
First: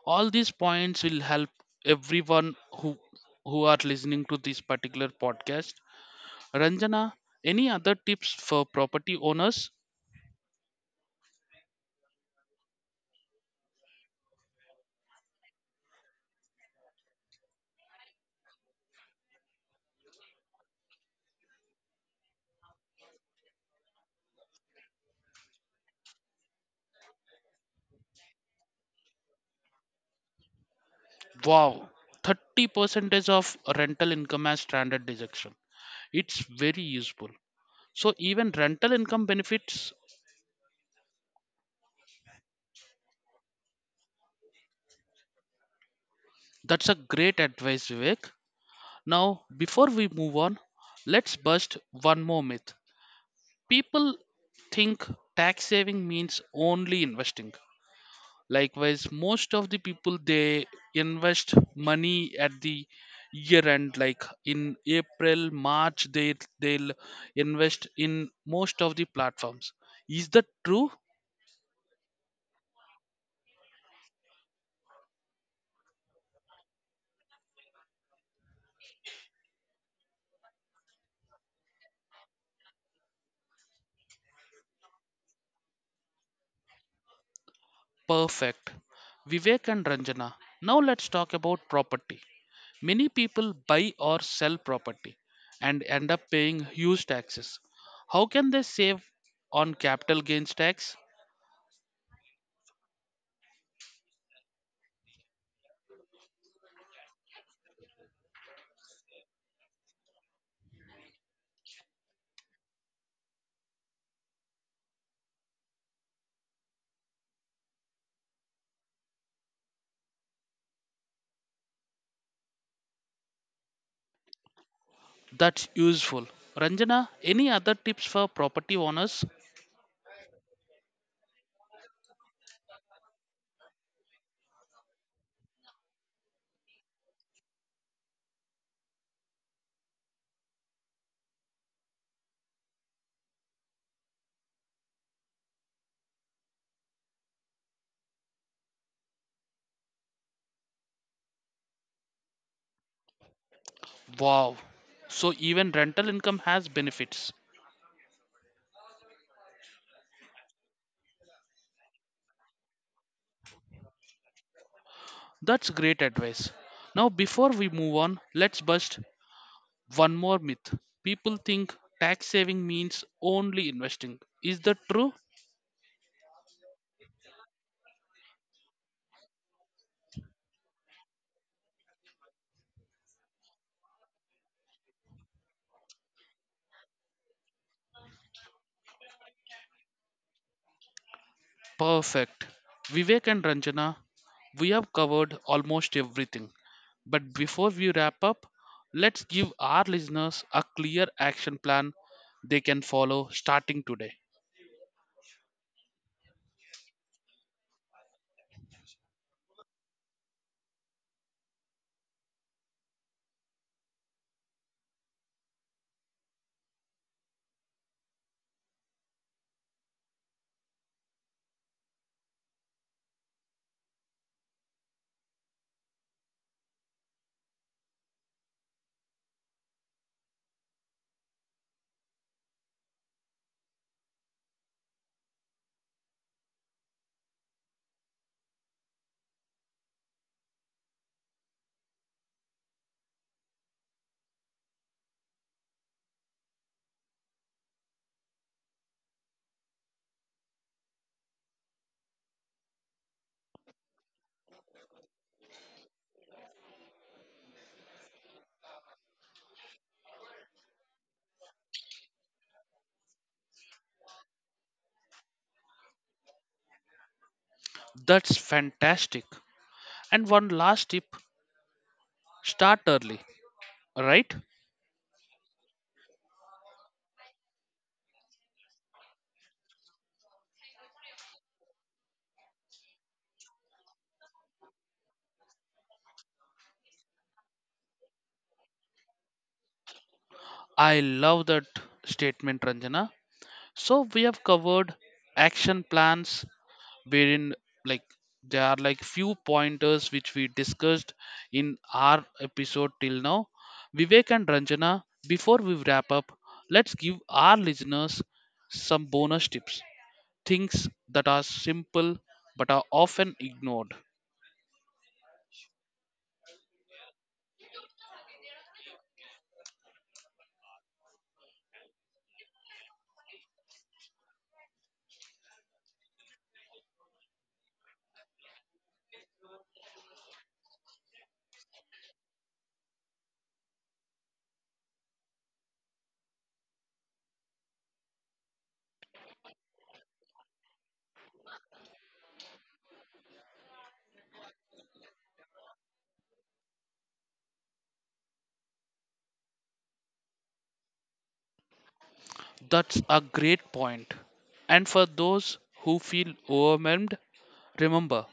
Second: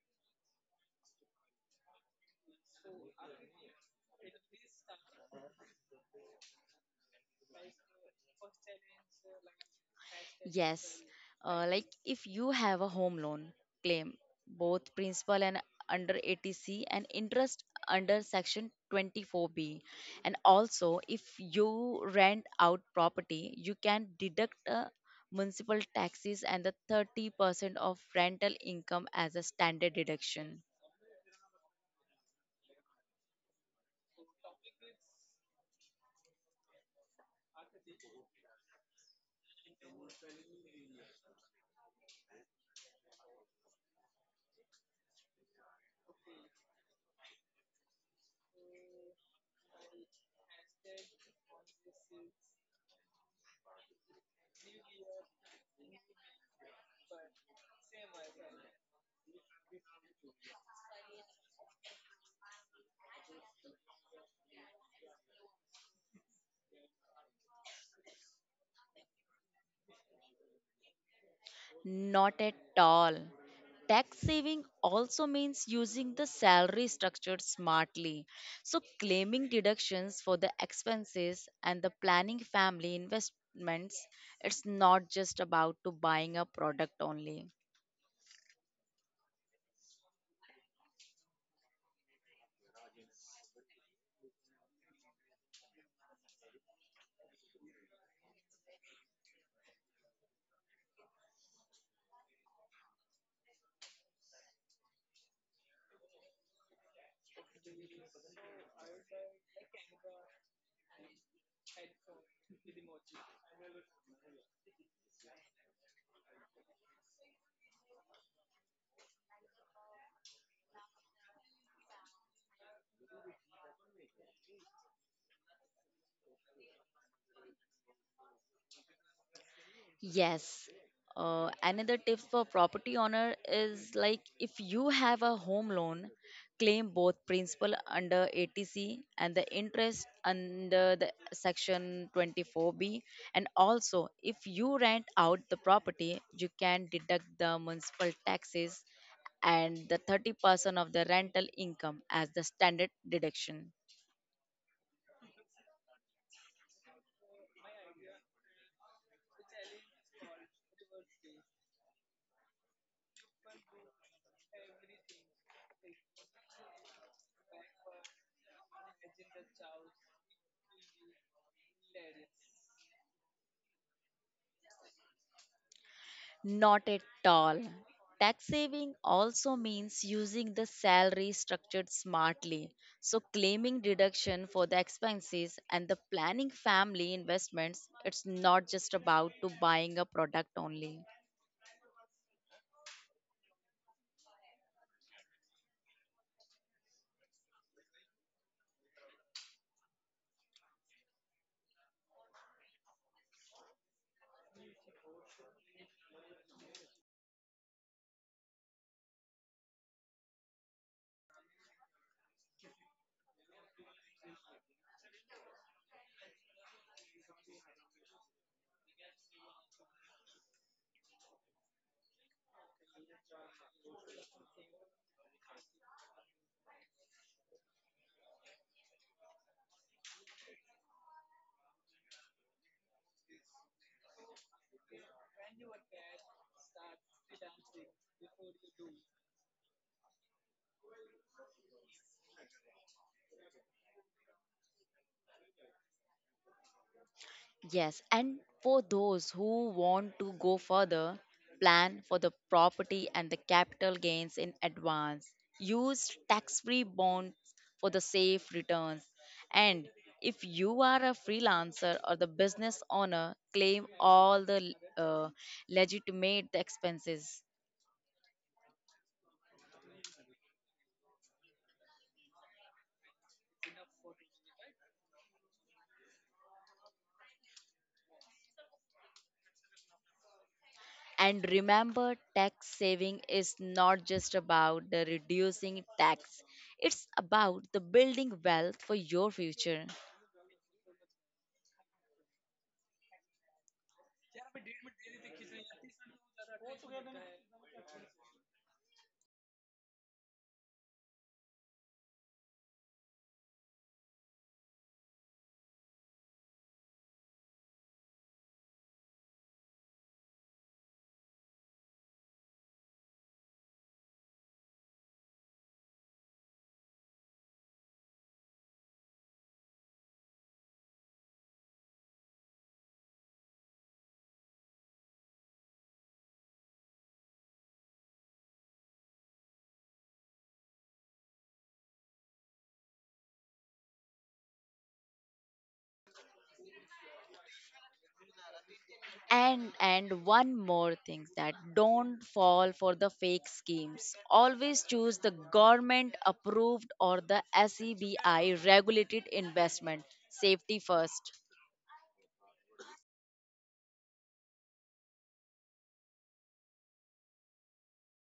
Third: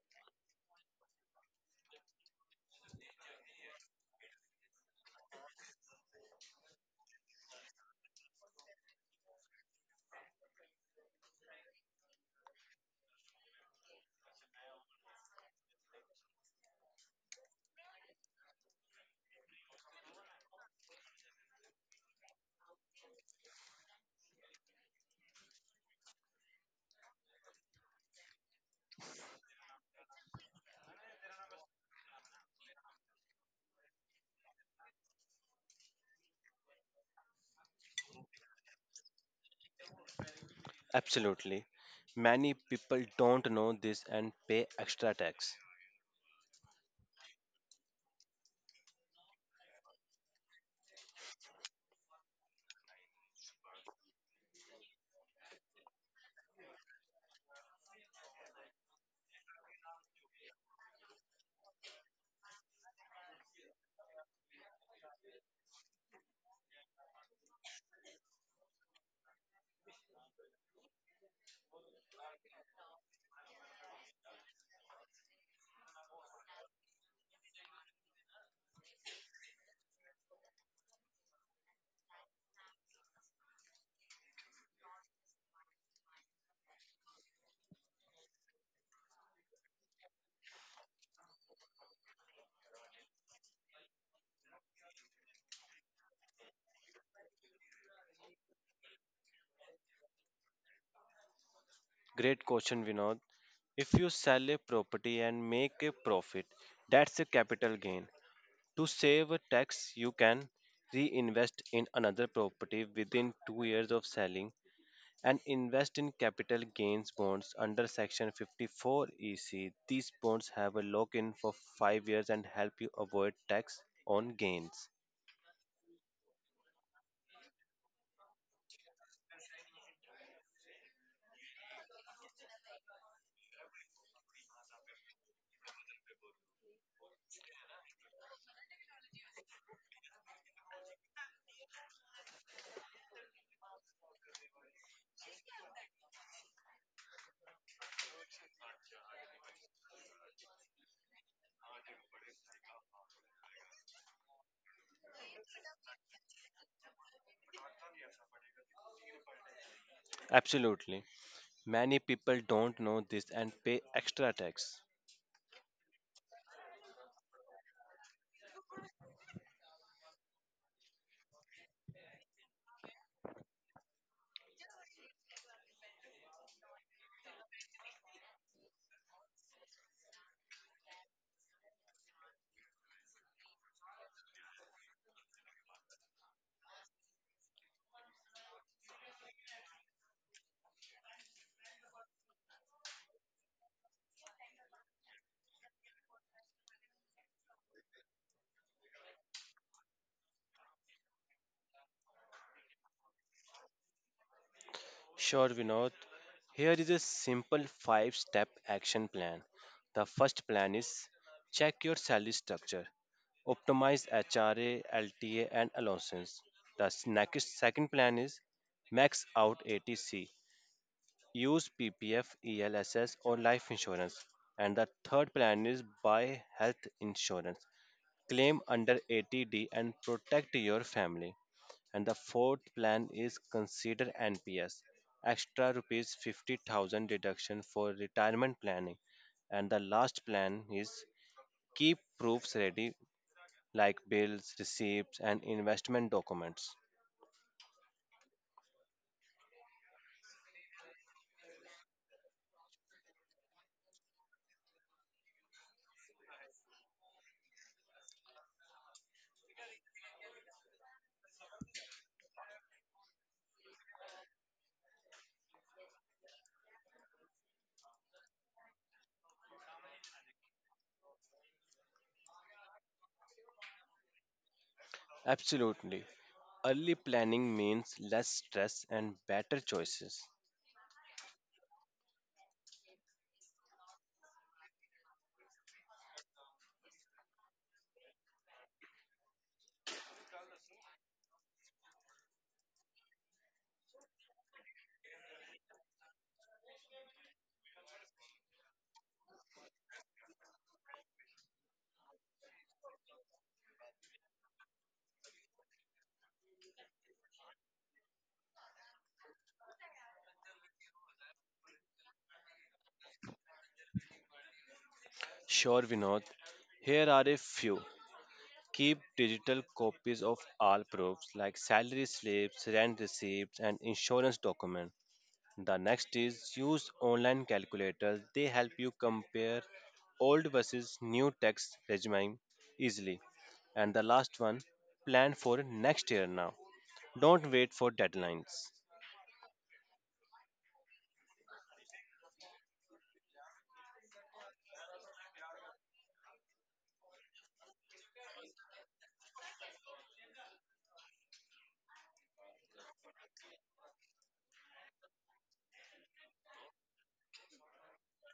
A: All these points will help everyone who are listening to this particular podcast. Ranjana, any other tips for property owners?
C: Yes, like if you have a home loan claim, both principal and under ATC and interest under section 24B. And also, if you rent out property, you can deduct municipal taxes and the 30% of rental income as a standard deduction.
A: Wow, 30 percentage of rental income as standard deduction. It's very useful. So even rental income benefits.
B: Absolutely, many people don't know this and pay extra tax.
A: That's a great advice, Vivek. Now, before we move on, let's bust one more myth. People think tax saving means only investing. Likewise, most of the people, they invest money at the year end, like in april march, they'll invest in most of the platforms. Is that true?
C: Not at all. Tax saving also means using the salary structure smartly. So, claiming deductions for the expenses and the planning family investments, it's not just about to buying a product only.
A: Perfect. Vivek and Ranjana, now let's talk about property. Many people buy or sell property and end up paying huge taxes. How can they save on capital gains tax?
B: Great question, Vinod. If you sell a property and make a profit, that's a capital gain. To save a tax, you can reinvest in another property within 2 years of selling, and invest in capital gains bonds under Section 54 EC. These bonds have a lock in for 5 years and help you avoid tax on gains.
A: That's useful. Ranjana, any other tips for property owners?
C: Yes. Another tip for property owner is like if you have a home loan, claim both principal under ATC and the interest under the section 24B. And also, if you rent out the property, you can deduct the municipal taxes and the 30% of the rental income as the standard deduction.
A: Wow. So even rental income has benefits.
B: Absolutely. Many people don't know this and pay extra tax.
A: That's great advice. Now before we move on, let's bust one more myth. People think tax saving means only investing. Is that true?
C: Not at all. Tax saving also means using the salary structured smartly. So, claiming deduction for the expenses and the planning family investments, it's not just about to buying a product only.
A: Perfect. Vivek and Ranjana, we have covered almost everything. But before we wrap up, let's give our listeners a clear action plan they can follow starting today.
B: Sure, Vinod. Here is a simple five step action plan. The first plan is check your salary structure, optimize HRA, LTA, and allowances. The next second plan is max out ATC. Use PPF, ELSS, or life insurance. And the third plan is buy health insurance. Claim under 80D and protect your family. And the fourth plan is consider NPS. Extra rupees 50,000 deduction for retirement planning. And the last plan is keep proofs ready like bills, receipts, and investment documents.
C: Yes, and for those who want to go further, plan for the property and the capital gains in advance. Use tax free bonds for the safe returns. And if you are a freelancer or the business owner, claim all the legitimate expenses.
A: That's fantastic. And one last tip: start early, right?
B: Absolutely. Early planning means less stress and better choices.
C: And remember, tax saving is not just about the reducing tax, it's about the building wealth for your future.
A: I love that statement, Ranjana. So we have covered action plans wherein, like, there are like few pointers which we discussed in our episode till now. Vivek and Ranjana, before we wrap up, let's give our listeners some bonus tips. Things that are simple but are often ignored.
B: Sure, Vinod. Here are a few. Keep digital copies of all proofs like salary slips, rent receipts, and insurance documents. The next is use online calculators. They help you compare old versus new tax regime easily. And the last one, plan for next year now. Don't wait for deadlines.
C: And one more thing that don't fall for the fake schemes. Always choose the government approved or the SEBI regulated investment. Safety first.
A: That's a great point. And for those who feel overwhelmed, remember,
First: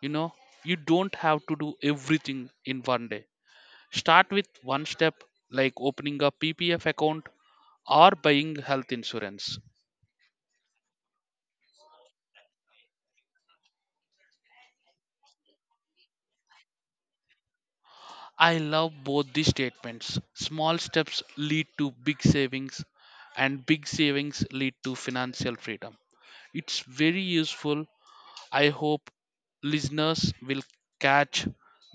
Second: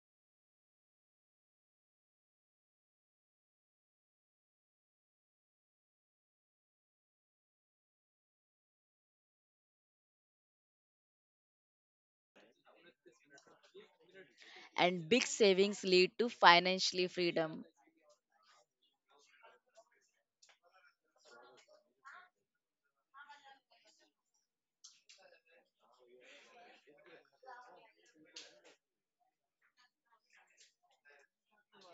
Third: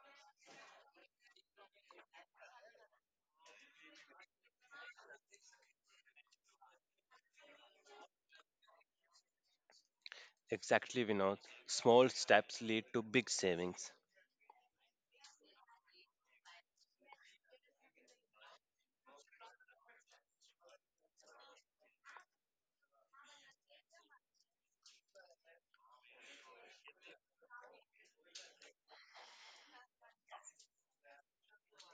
A: you know, you don't have to do everything in 1 day. Start with one step like opening a PPF account or buying health insurance.
B: Exactly, Vinod. Small steps lead to big savings.
C: And big savings lead to financially freedom.
A: I love both these statements. Small steps lead to big savings, and big savings lead to financial freedom. It's very useful. I hope listeners will catch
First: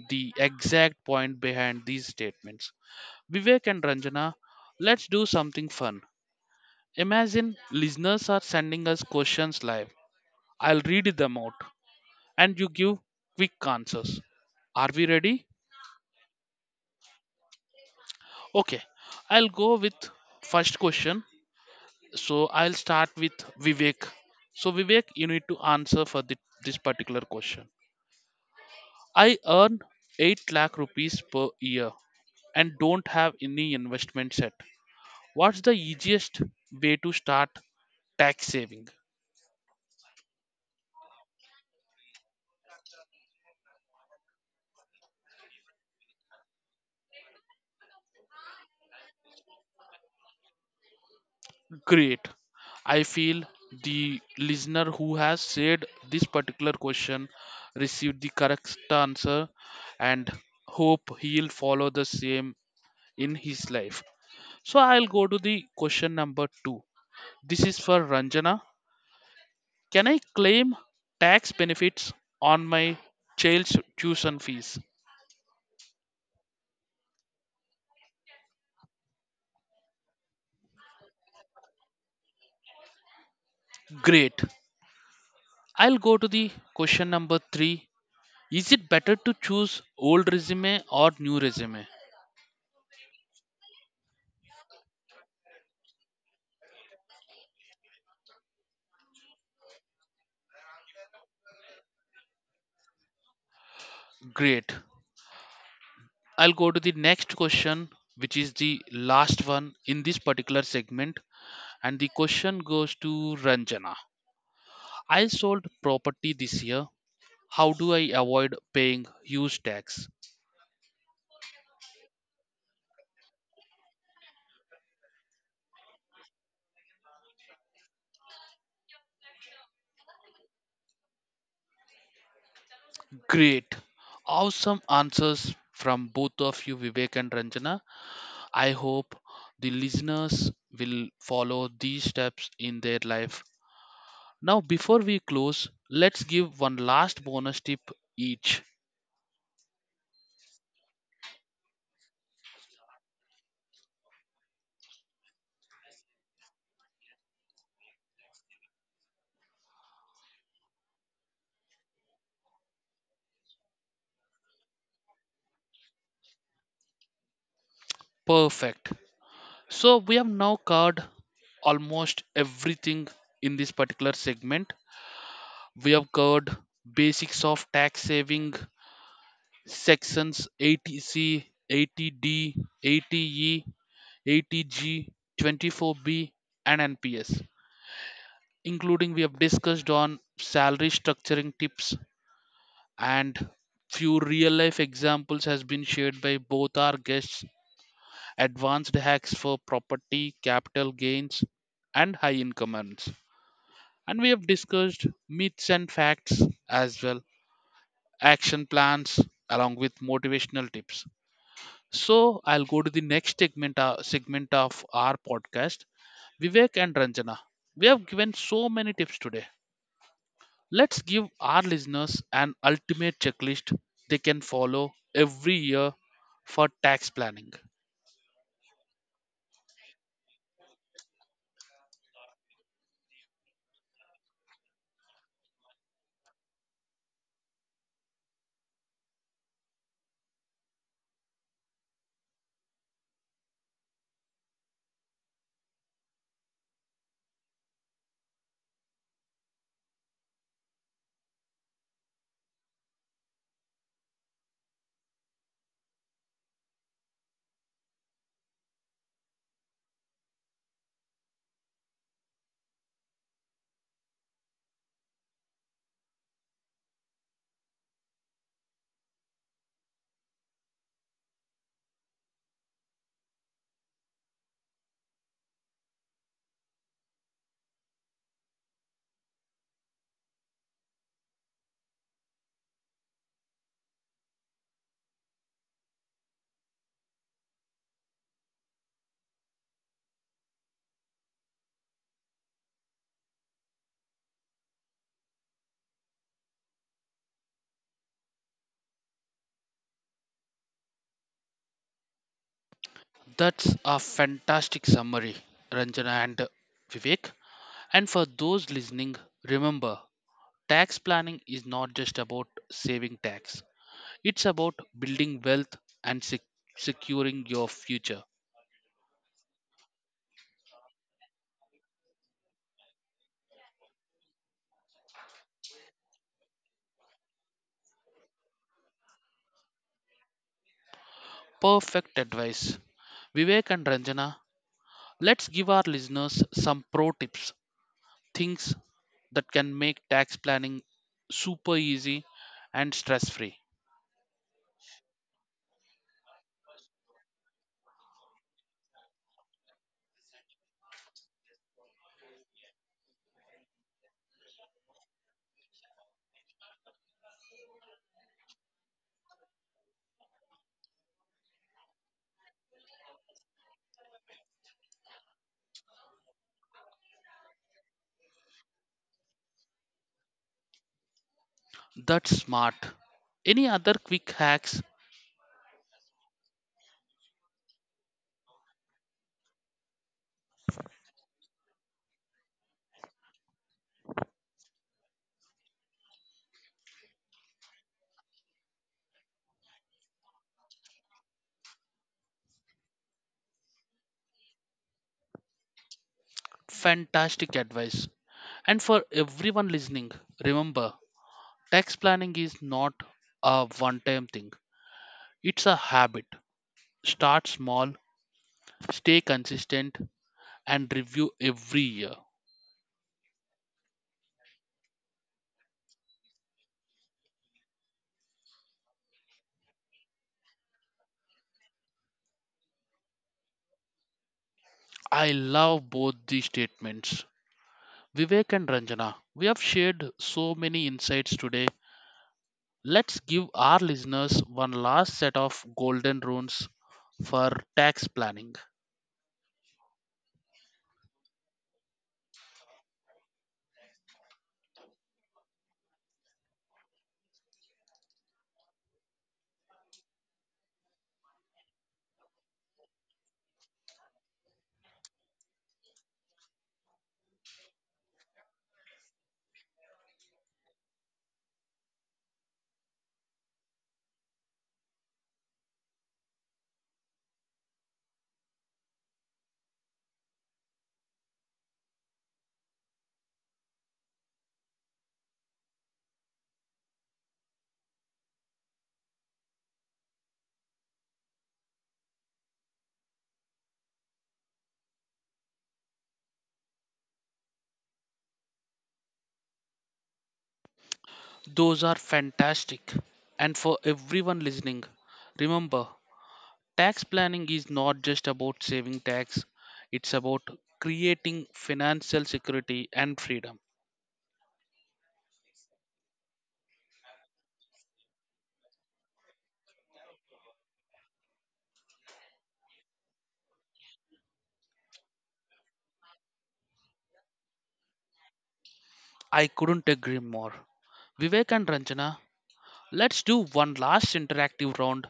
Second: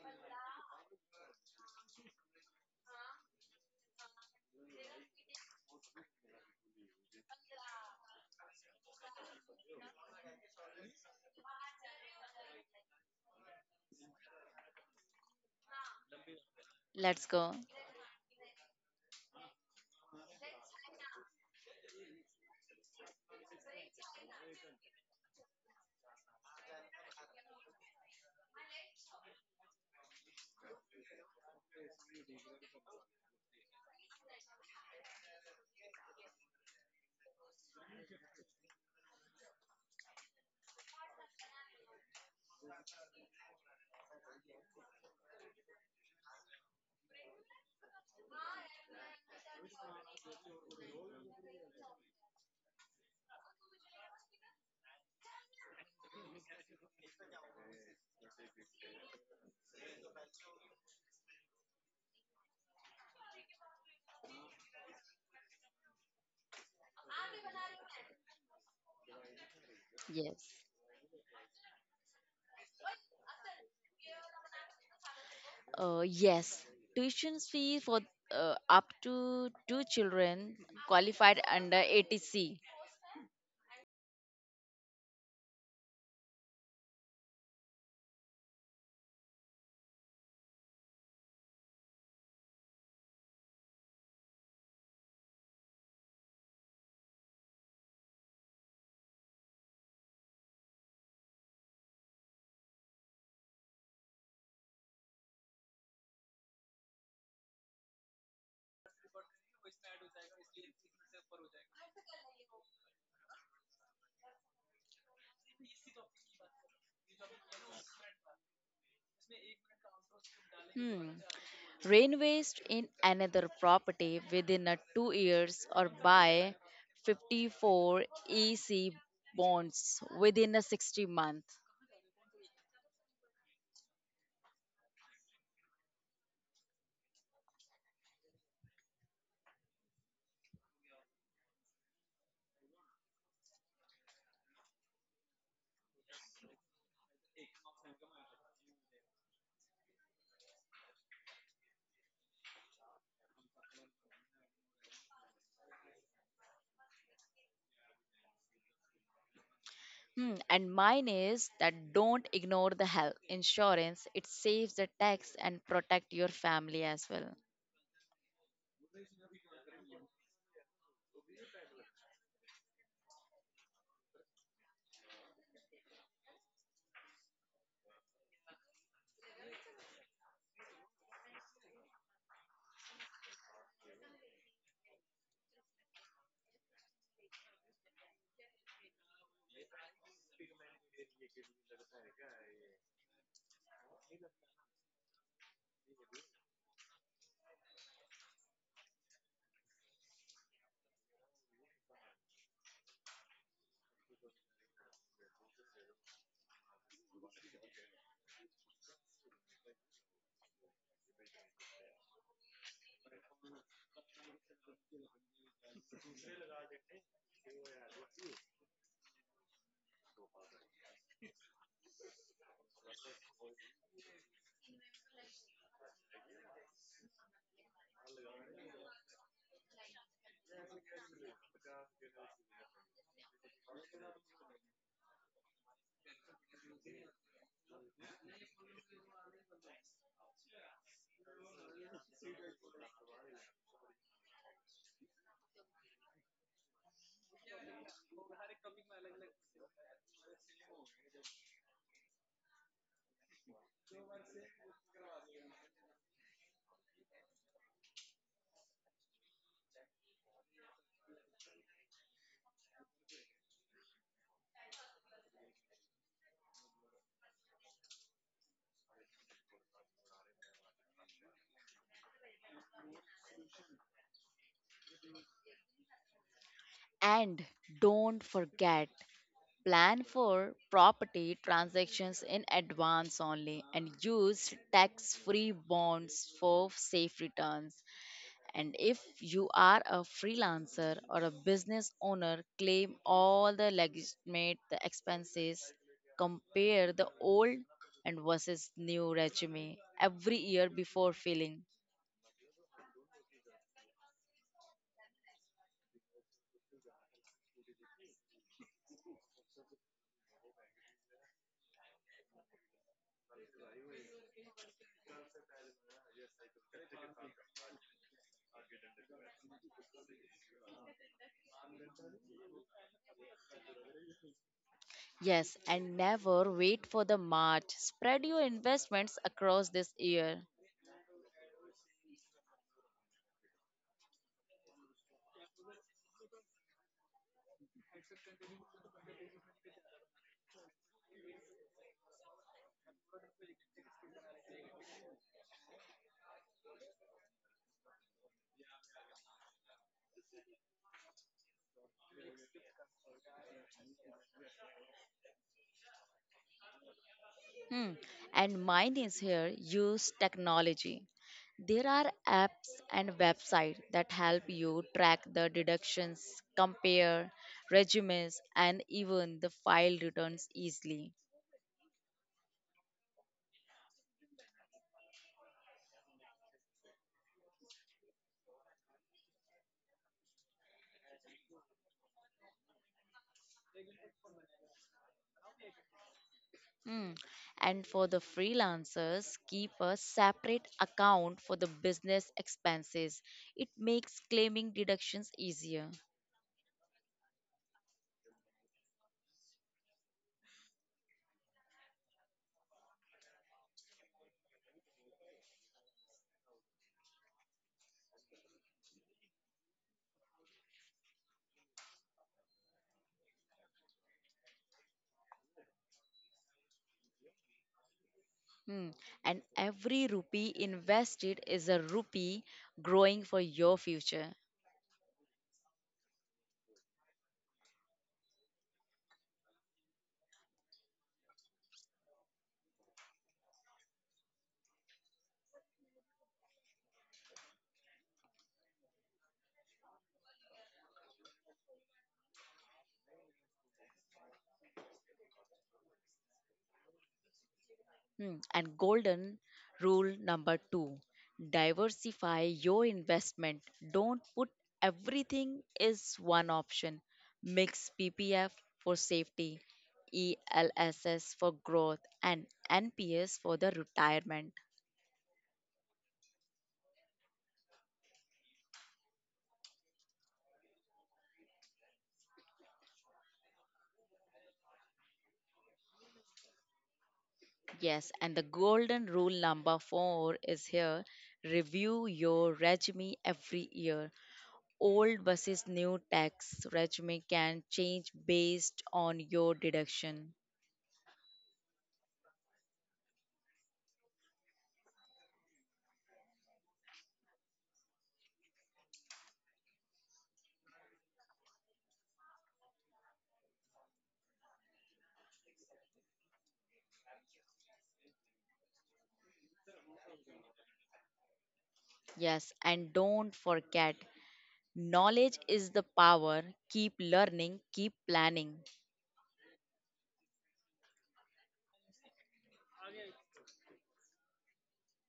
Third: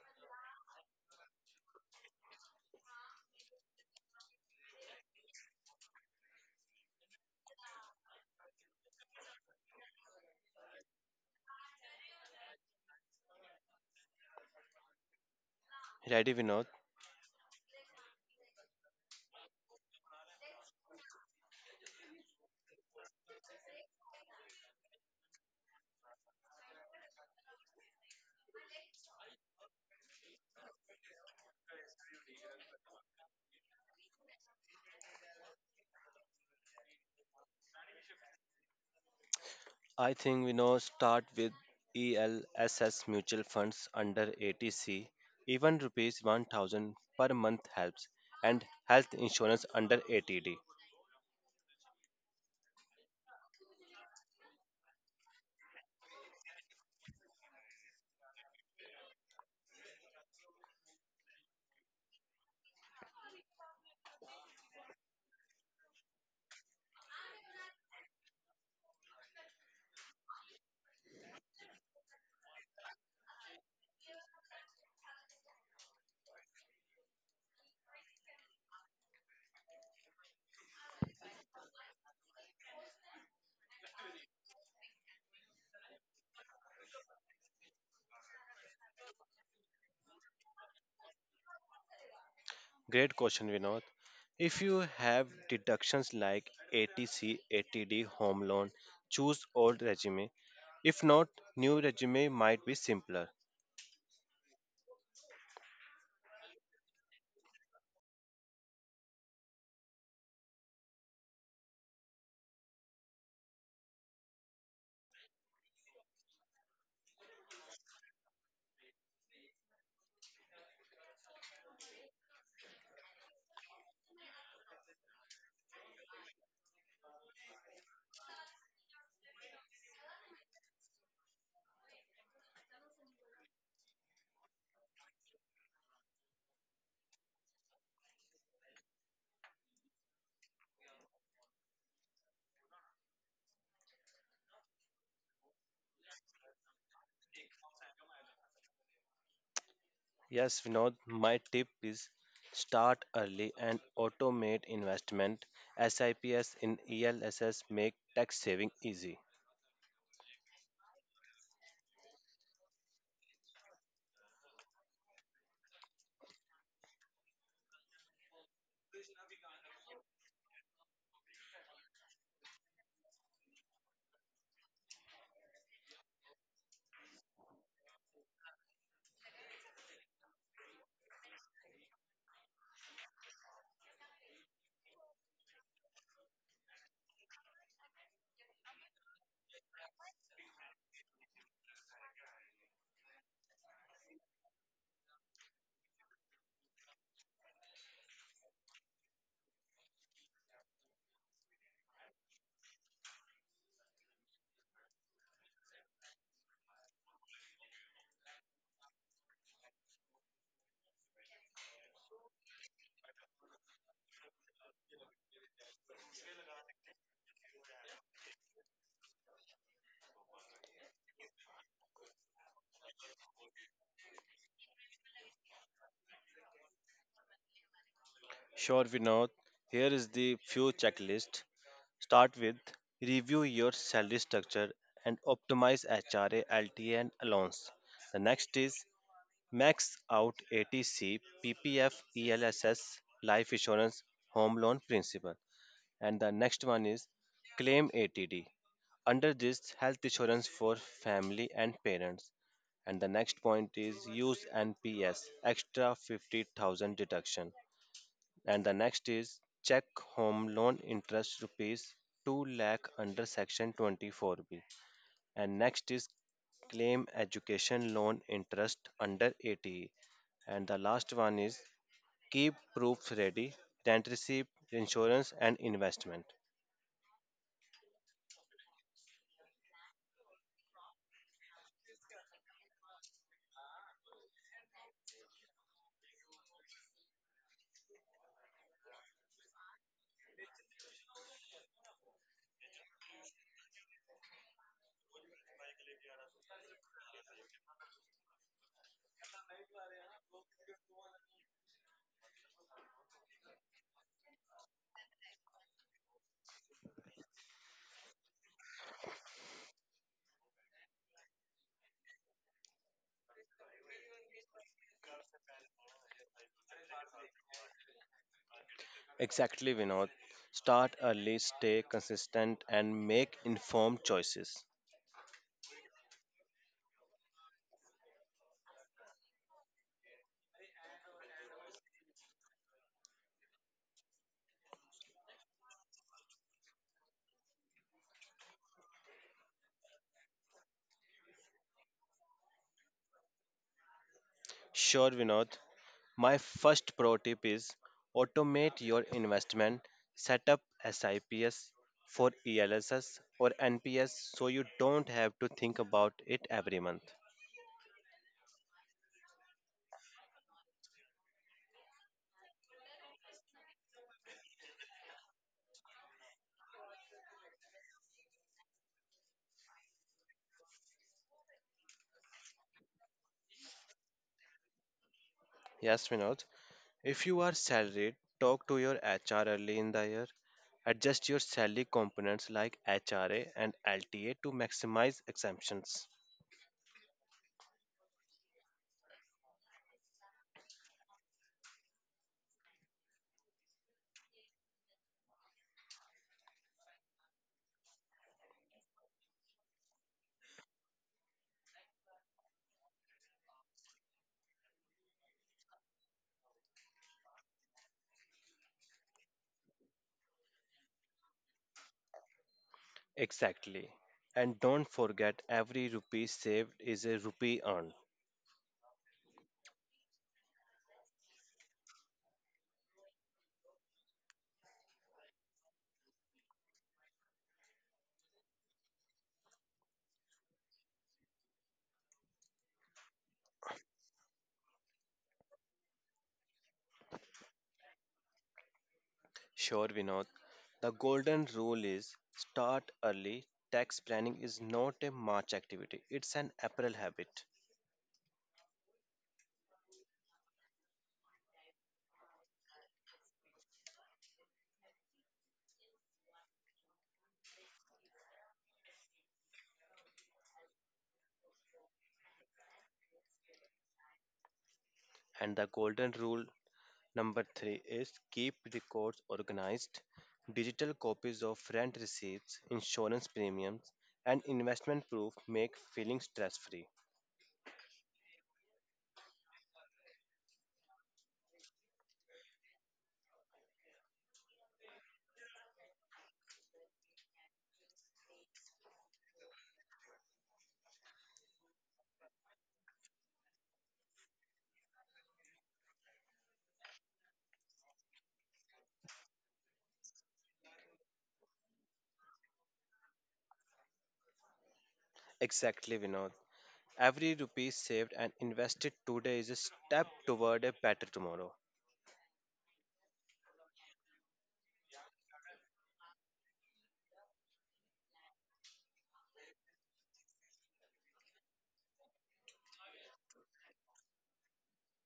A: the exact point behind these statements. Vivek and Ranjana, let's do something fun. Imagine listeners are sending us questions live. I'll read them out and you give quick answers. Are we ready?
B: Ready, Vinod?
C: Let's go.
A: Okay, I'll go with first question. So I'll start with Vivek. So Vivek, you need to answer for the, this particular question. I earn 8 lakh rupees per year and don't have any investment set. What's the easiest way to start tax saving?
B: I think we know, start with ELSS mutual funds under ATC. Even rupees 1000 per month helps, and health insurance under ATD.
A: Great. I feel the listener who has said this particular question received the correct answer and hope he'll follow the same in his life. So I'll go to the question number two. This is for Ranjana. Can I
C: Yes.
A: claim tax benefits on my child's tuition fees?
C: Yes. Tuition fee for up to two children qualified under ATC.
A: Great. I'll go to the question number three. Is it better to choose old resume or new resume?
B: Great question, Vinod. If you have deductions like ATC, ATD, home loan, choose old regime. If not, new regime might be simpler.
A: Great. I'll go to the next question, which is the last one in this particular segment. And the question goes to Ranjana. I sold property this year. How do I avoid paying huge tax?
C: Hmm. Rain waste in another property within a two years or buy 54 EC bonds within a 60 month.
A: Great. Awesome answers from both of you, Vivek and Ranjana. I hope the listeners will follow these steps in their life. Now, before we close, let's give one last bonus tip each.
B: Yes, Vinod, my tip is start early and automate investment. SIPs in ELSS make tax saving easy.
C: Hmm. And mine is that don't ignore the health insurance. It saves the tax and protect your family as well.
A: Perfect. So, we have now covered almost everything in this particular segment. We have covered basics of tax saving, Sections 80C, 80D, 80E, 80G, 24B, and NPS, including we have discussed on salary structuring tips and few real life examples has been shared by both our guests, advanced hacks for property capital gains and high income earns, and we have discussed myths and facts as well, action plans along with motivational tips. So I'll go to the next segment, segment of our podcast, Vivek and Ranjana. We have given so many tips today. Let's give our listeners an ultimate checklist they can follow every year for tax planning.
B: Sure, Vinod, here is the few checklist. Start with review your salary structure and optimize HRA, LTA, and allowance. The next is max out ATC, PPF, ELSS, life insurance, home loan principal. And the next one is claim ATD. Under this, health insurance for family and parents. And the next point is use NPS, extra 50,000 deduction. And the next is check home loan interest rupees 2 lakh under Section 24B. And next is claim education loan interest under ATE. And the last one is keep proofs ready, rent receipt, insurance and investment.
C: And don't forget plan for property transactions in advance only and use tax free bonds for safe returns. And if you are a freelancer or a business owner, claim all the legitimate the expenses, compare the old and versus new resume every year before filling.
A: That's a fantastic summary, Ranjana and Vivek. And for those listening, remember, tax planning is not just about saving tax, it's about building wealth and securing your future.
B: Exactly, Vinod. Start early, stay consistent, and make informed choices.
C: Yes, and never wait for the March. Spread your investments across this year.
A: Perfect advice. Vivek and Ranjana, let's give our listeners some pro tips, things that can make tax planning super easy and stress free.
B: Sure, Vinod. My first pro tip is automate your investment. Set up SIPs for ELSS or NPS so you don't have to think about it every month.
C: Hmm. And mine is here use technology. There are apps and websites that help you track the deductions, compare resumes, and even the file returns easily.
A: That's smart. Any other quick hacks?
B: Yes, Vinod. If you are salaried, talk to your HR early in the year. Adjust your salary components like HRA and LTA to maximize exemptions.
C: Hmm. And for the freelancers, keep a separate account for the business expenses. It makes claiming deductions easier.
A: Fantastic advice. And for everyone listening, remember, tax planning is not a one time thing, it's a habit. Start small, stay consistent, and review every year.
B: Exactly. And don't forget, every rupee saved is a rupee earned.
C: Hmm. And every rupee invested is a rupee growing for your future.
A: I love both these statements. Vivek and Ranjana, we have shared so many insights today. Let's give our listeners one last set of golden rules for tax planning.
B: Sure, Vinod. The golden rule is start early. Tax planning is not a March activity, it's an April habit.
C: And golden rule number two, diversify your investment. Don't put everything is one option. Mix PPF for safety, ELSS for growth, and NPS for the retirement.
B: And the golden rule number three is keep records organized. Digital copies of rent receipts, insurance premiums, and investment proof make feeling stress free.
C: Yes, and the golden rule number four is here review your resume every year. Old versus new tax resume can change based on your deduction.
A: Those are fantastic. And for everyone listening, remember, tax planning is not just about saving tax, it's about creating financial security and freedom.
B: Exactly, Vinod. Every rupee saved and invested today is a step toward a better tomorrow.
C: Yes, and don't forget, knowledge is the power. Keep learning, keep planning.
A: I couldn't agree more. Vivek and Ranjana, let's do one last interactive round.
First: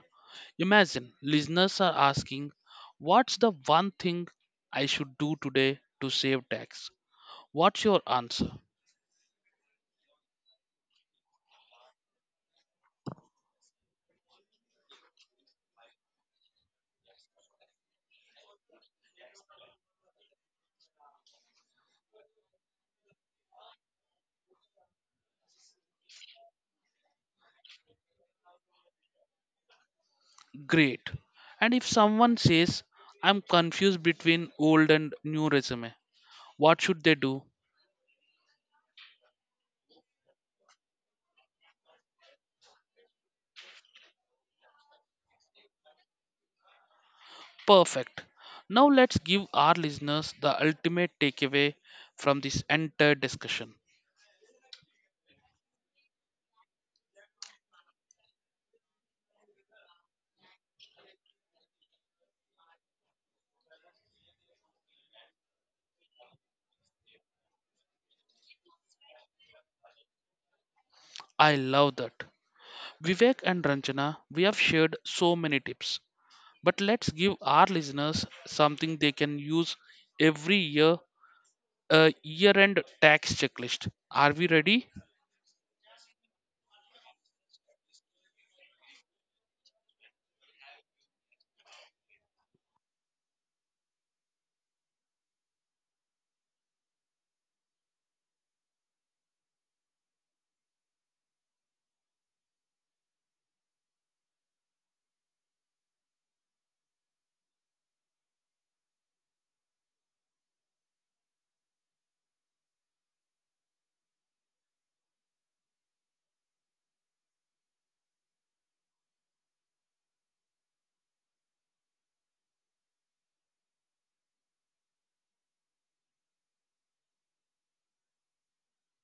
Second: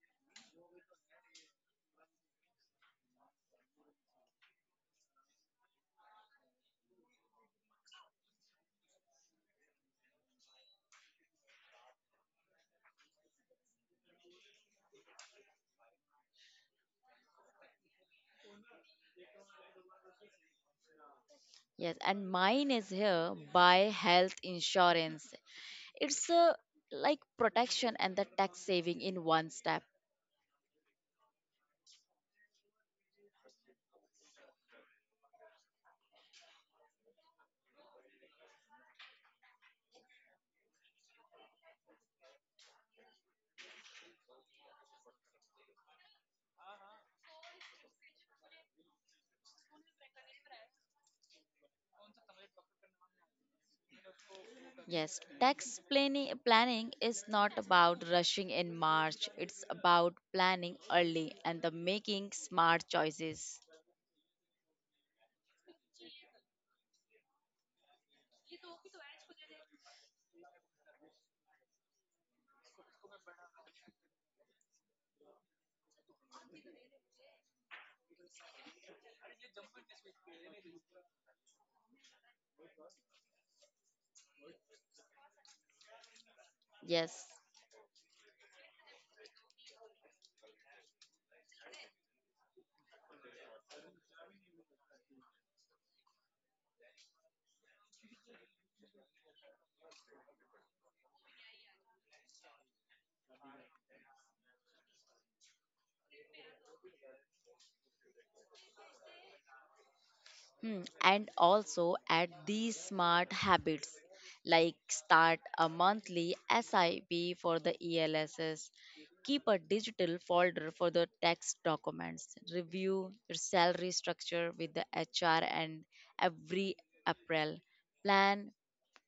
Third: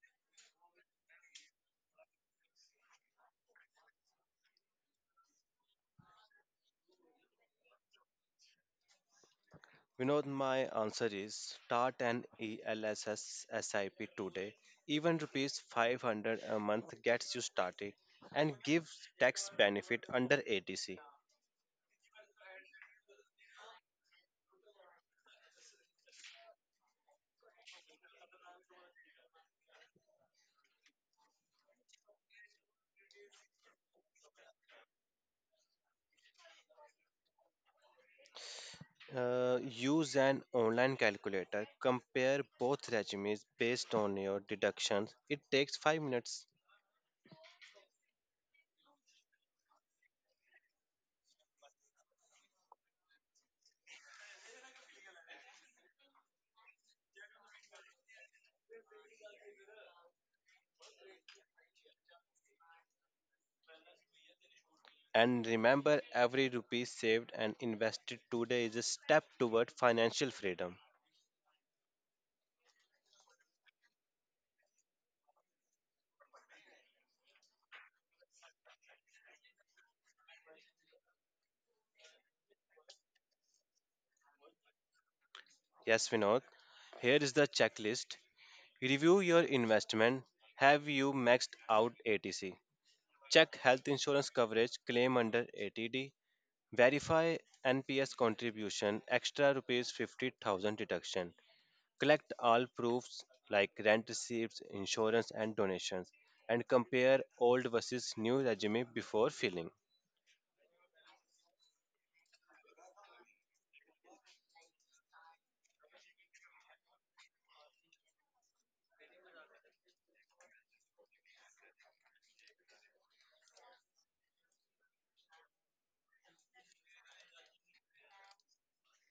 A: Imagine listeners are asking, "What's the one thing I should do today to save tax?" What's your answer?
B: You know, my answer is start an ELSS SIP today. Even rupees 500 a month gets you started and gives tax benefit under ATC.
C: Yes, and mine is here by health insurance. It's a like protection and the tax saving in one step.
A: Great. And if someone says, "I'm confused between old and new resume," what should they do?
B: Use an online calculator. Compare both regimes based on your deductions. It takes 5 minutes.
A: Perfect. Now let's give our listeners the ultimate takeaway from this entire discussion.
C: Yes, tax planning is not about rushing in March. It's about planning early and the making smart choices.
B: And remember, every rupee saved and invested today is a step toward financial freedom.
A: I love that. Vivek and Ranjana, we have shared so many tips, but let's give our listeners something they can use every year, a year end tax checklist. Are we ready?
B: Yes, Vinod. Here
C: Yes.
B: is the checklist. Review your investment. Have you maxed out ATC? Check health insurance coverage, claim under ATD. Verify NPS contribution, extra rupees 50,000 deduction. Collect all proofs like rent receipts, insurance and donations, and compare old versus new resume before filling.
C: And also add these smart habits like start a monthly SIP for the ELSs, keep a digital folder for the tax documents, review your salary structure with the HR and every April, plan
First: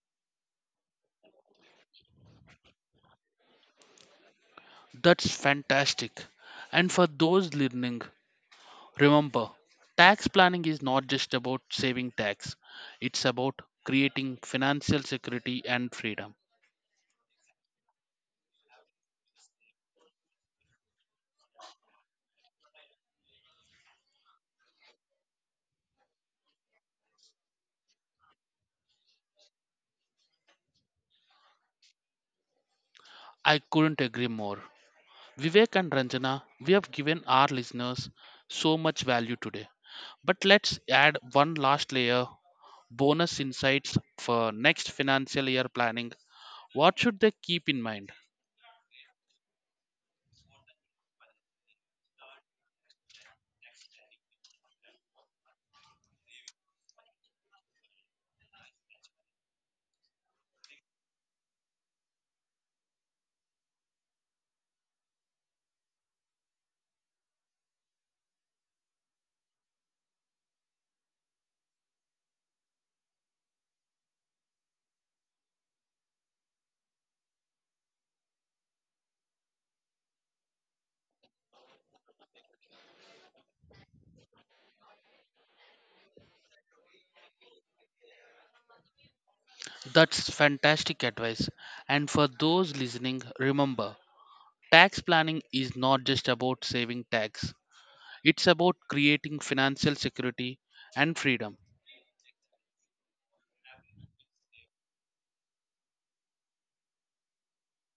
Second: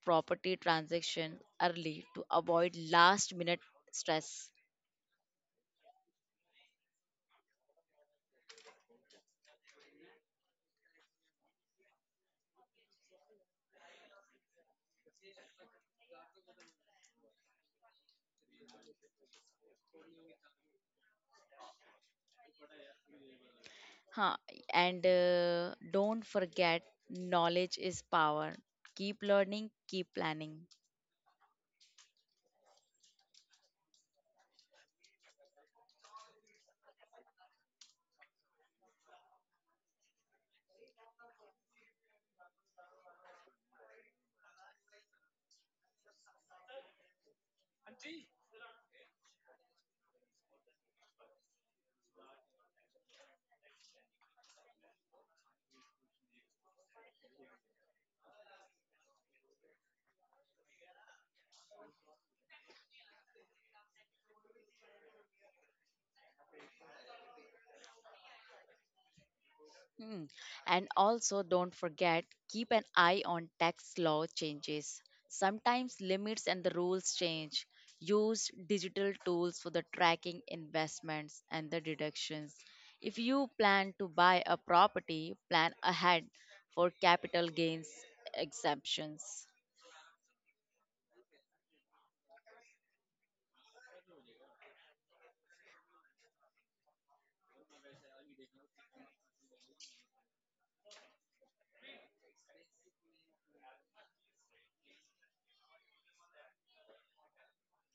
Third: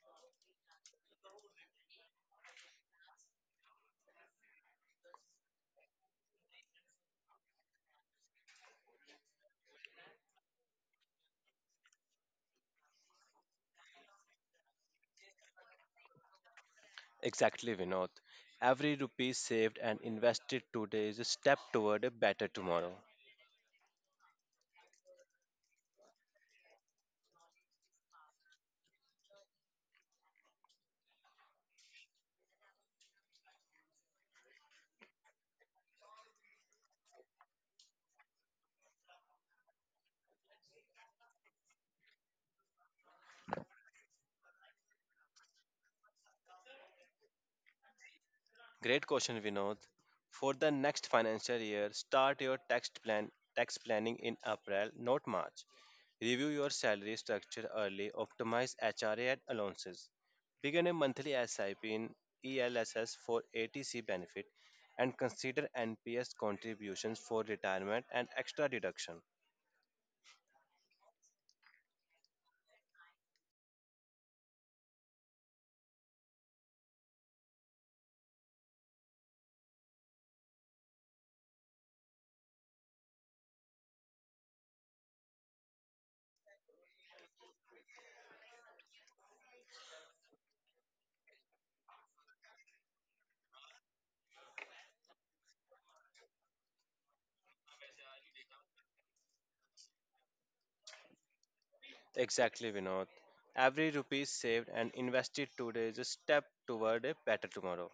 C: property transaction early to avoid last minute stress.
A: That's fantastic. And for those listening, remember, tax planning is not just about saving tax, it's about creating financial security and freedom.
B: Exactly, Vinod. Every rupee saved and invested today is a step toward a better tomorrow.
C: Huh. And don't forget, knowledge is power. Keep learning, keep planning.
A: I couldn't agree more. Vivek and Ranjana, we have given our listeners so much value today. But let's add one last layer, bonus insights for next financial year planning. What should they keep in mind?
B: Great question, Vinod. For the next financial year, start your tax planning in April, not March. Review your salary structure early, optimize HRA and allowances. Begin a monthly SIP in ELSS for ATC benefit, and consider NPS contributions for retirement and extra deduction.
C: Mm. And also, don't forget, keep an eye on tax law changes. Sometimes limits and the rules change. Use digital tools for the tracking investments and the deductions. If you plan to buy a property, plan ahead for capital gains exemptions.
A: That's fantastic advice. And for those listening, remember, tax planning is not just about saving tax, it's about creating financial security and freedom.
B: Exactly, Vinod. Every rupee saved and invested today is a step toward a better tomorrow.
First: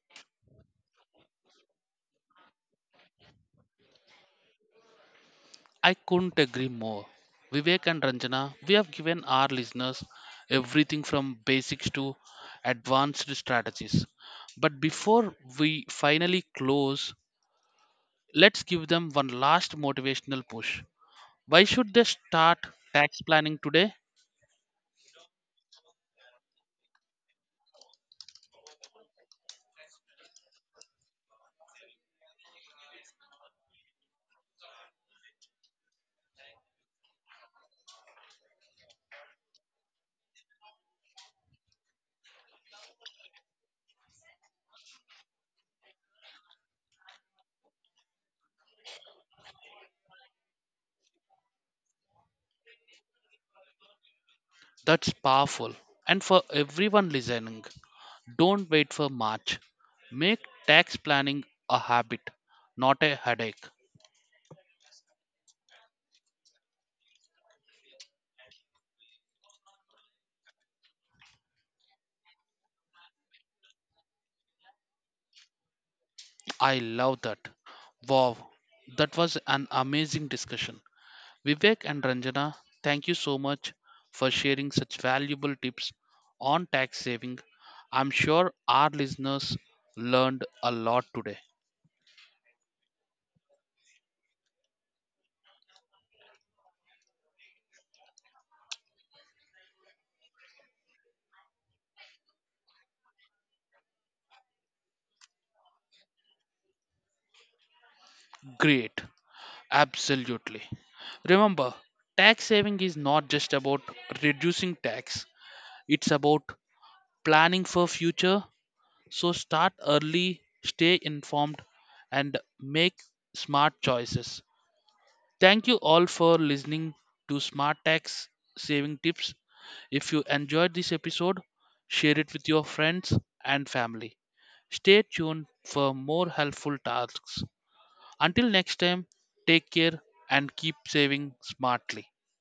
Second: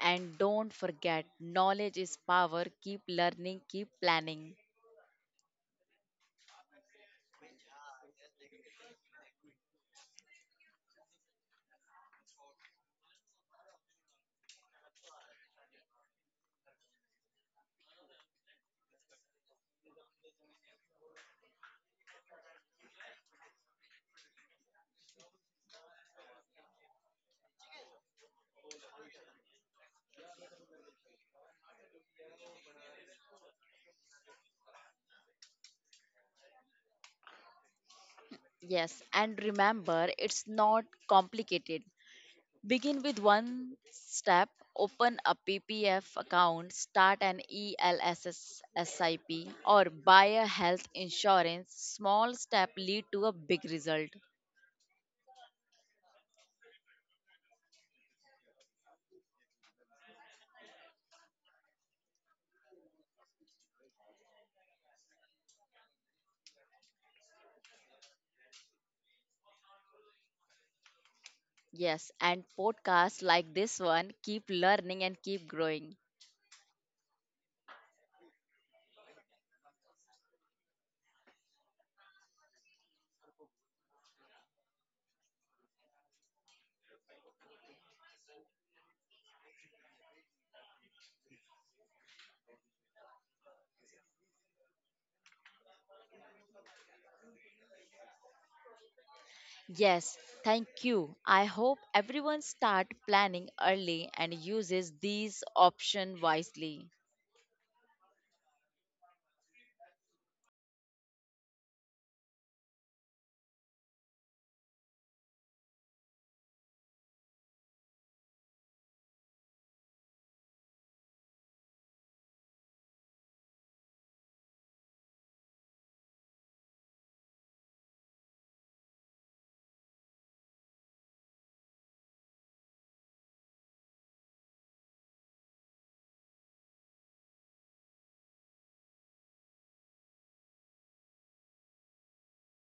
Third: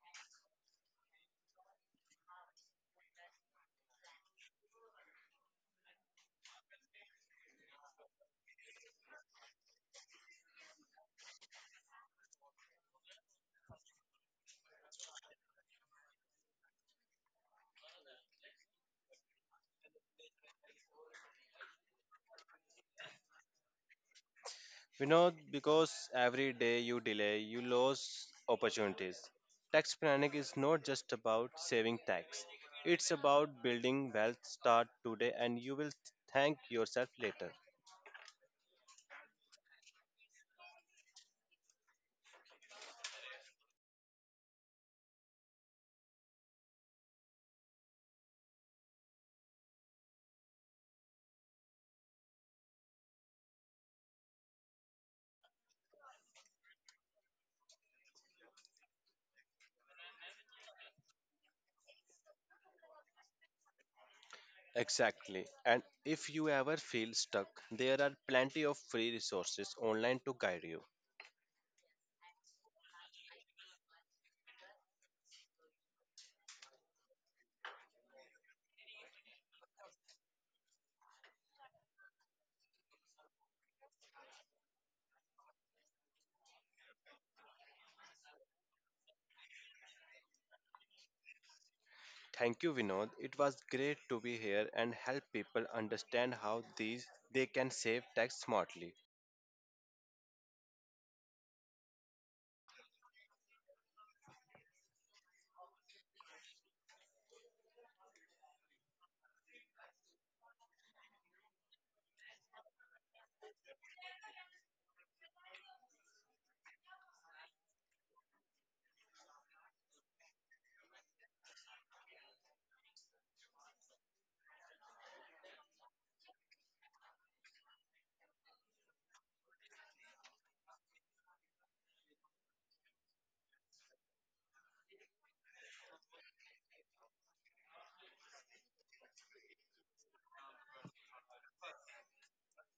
C: And don't forget, knowledge is power. Keep learning, keep planning.
A: I couldn't agree more. Vivek and Ranjana, we have given our listeners everything from basics to advanced strategies. But before we finally close, let's give them one last motivational push. Why should they start tax planning today?
B: You know, because every day you delay, you lose opportunities. Tax planning is not just about saving tax, it's about building wealth. Start today, and you will thank yourself later.
C: Yes, and remember, it's not complicated. Begin with one step, open a PPF account, start an ELSS SIP, or buy a health insurance. Small step lead to a big result.
A: That's powerful. And for everyone listening, don't wait for March. Make tax planning a habit, not a headache.
B: Exactly. And if you ever feel stuck, there are plenty of free resources online to guide you.
C: Yes, and podcasts like this one keep learning and keep growing.
A: I love that. Wow, that was an amazing discussion. Vivek and Ranjana, thank you so much for sharing such valuable tips on tax saving. I'm sure our listeners learned a lot today.
B: Thank you, Vinod. It was great to be here and help people understand how these they can save tax smartly.
C: Yes, thank you. I hope everyone start planning early and uses these option wisely.
A: Great. Absolutely. Remember, tax saving is not just about reducing tax, it's about planning for future. So start early, stay informed and make smart choices. Thank you all for listening to Smart Tax Saving Tips. If you enjoyed this episode, share it with your friends and family. Stay tuned for more helpful tasks. Until next time, take care and keep saving smartly.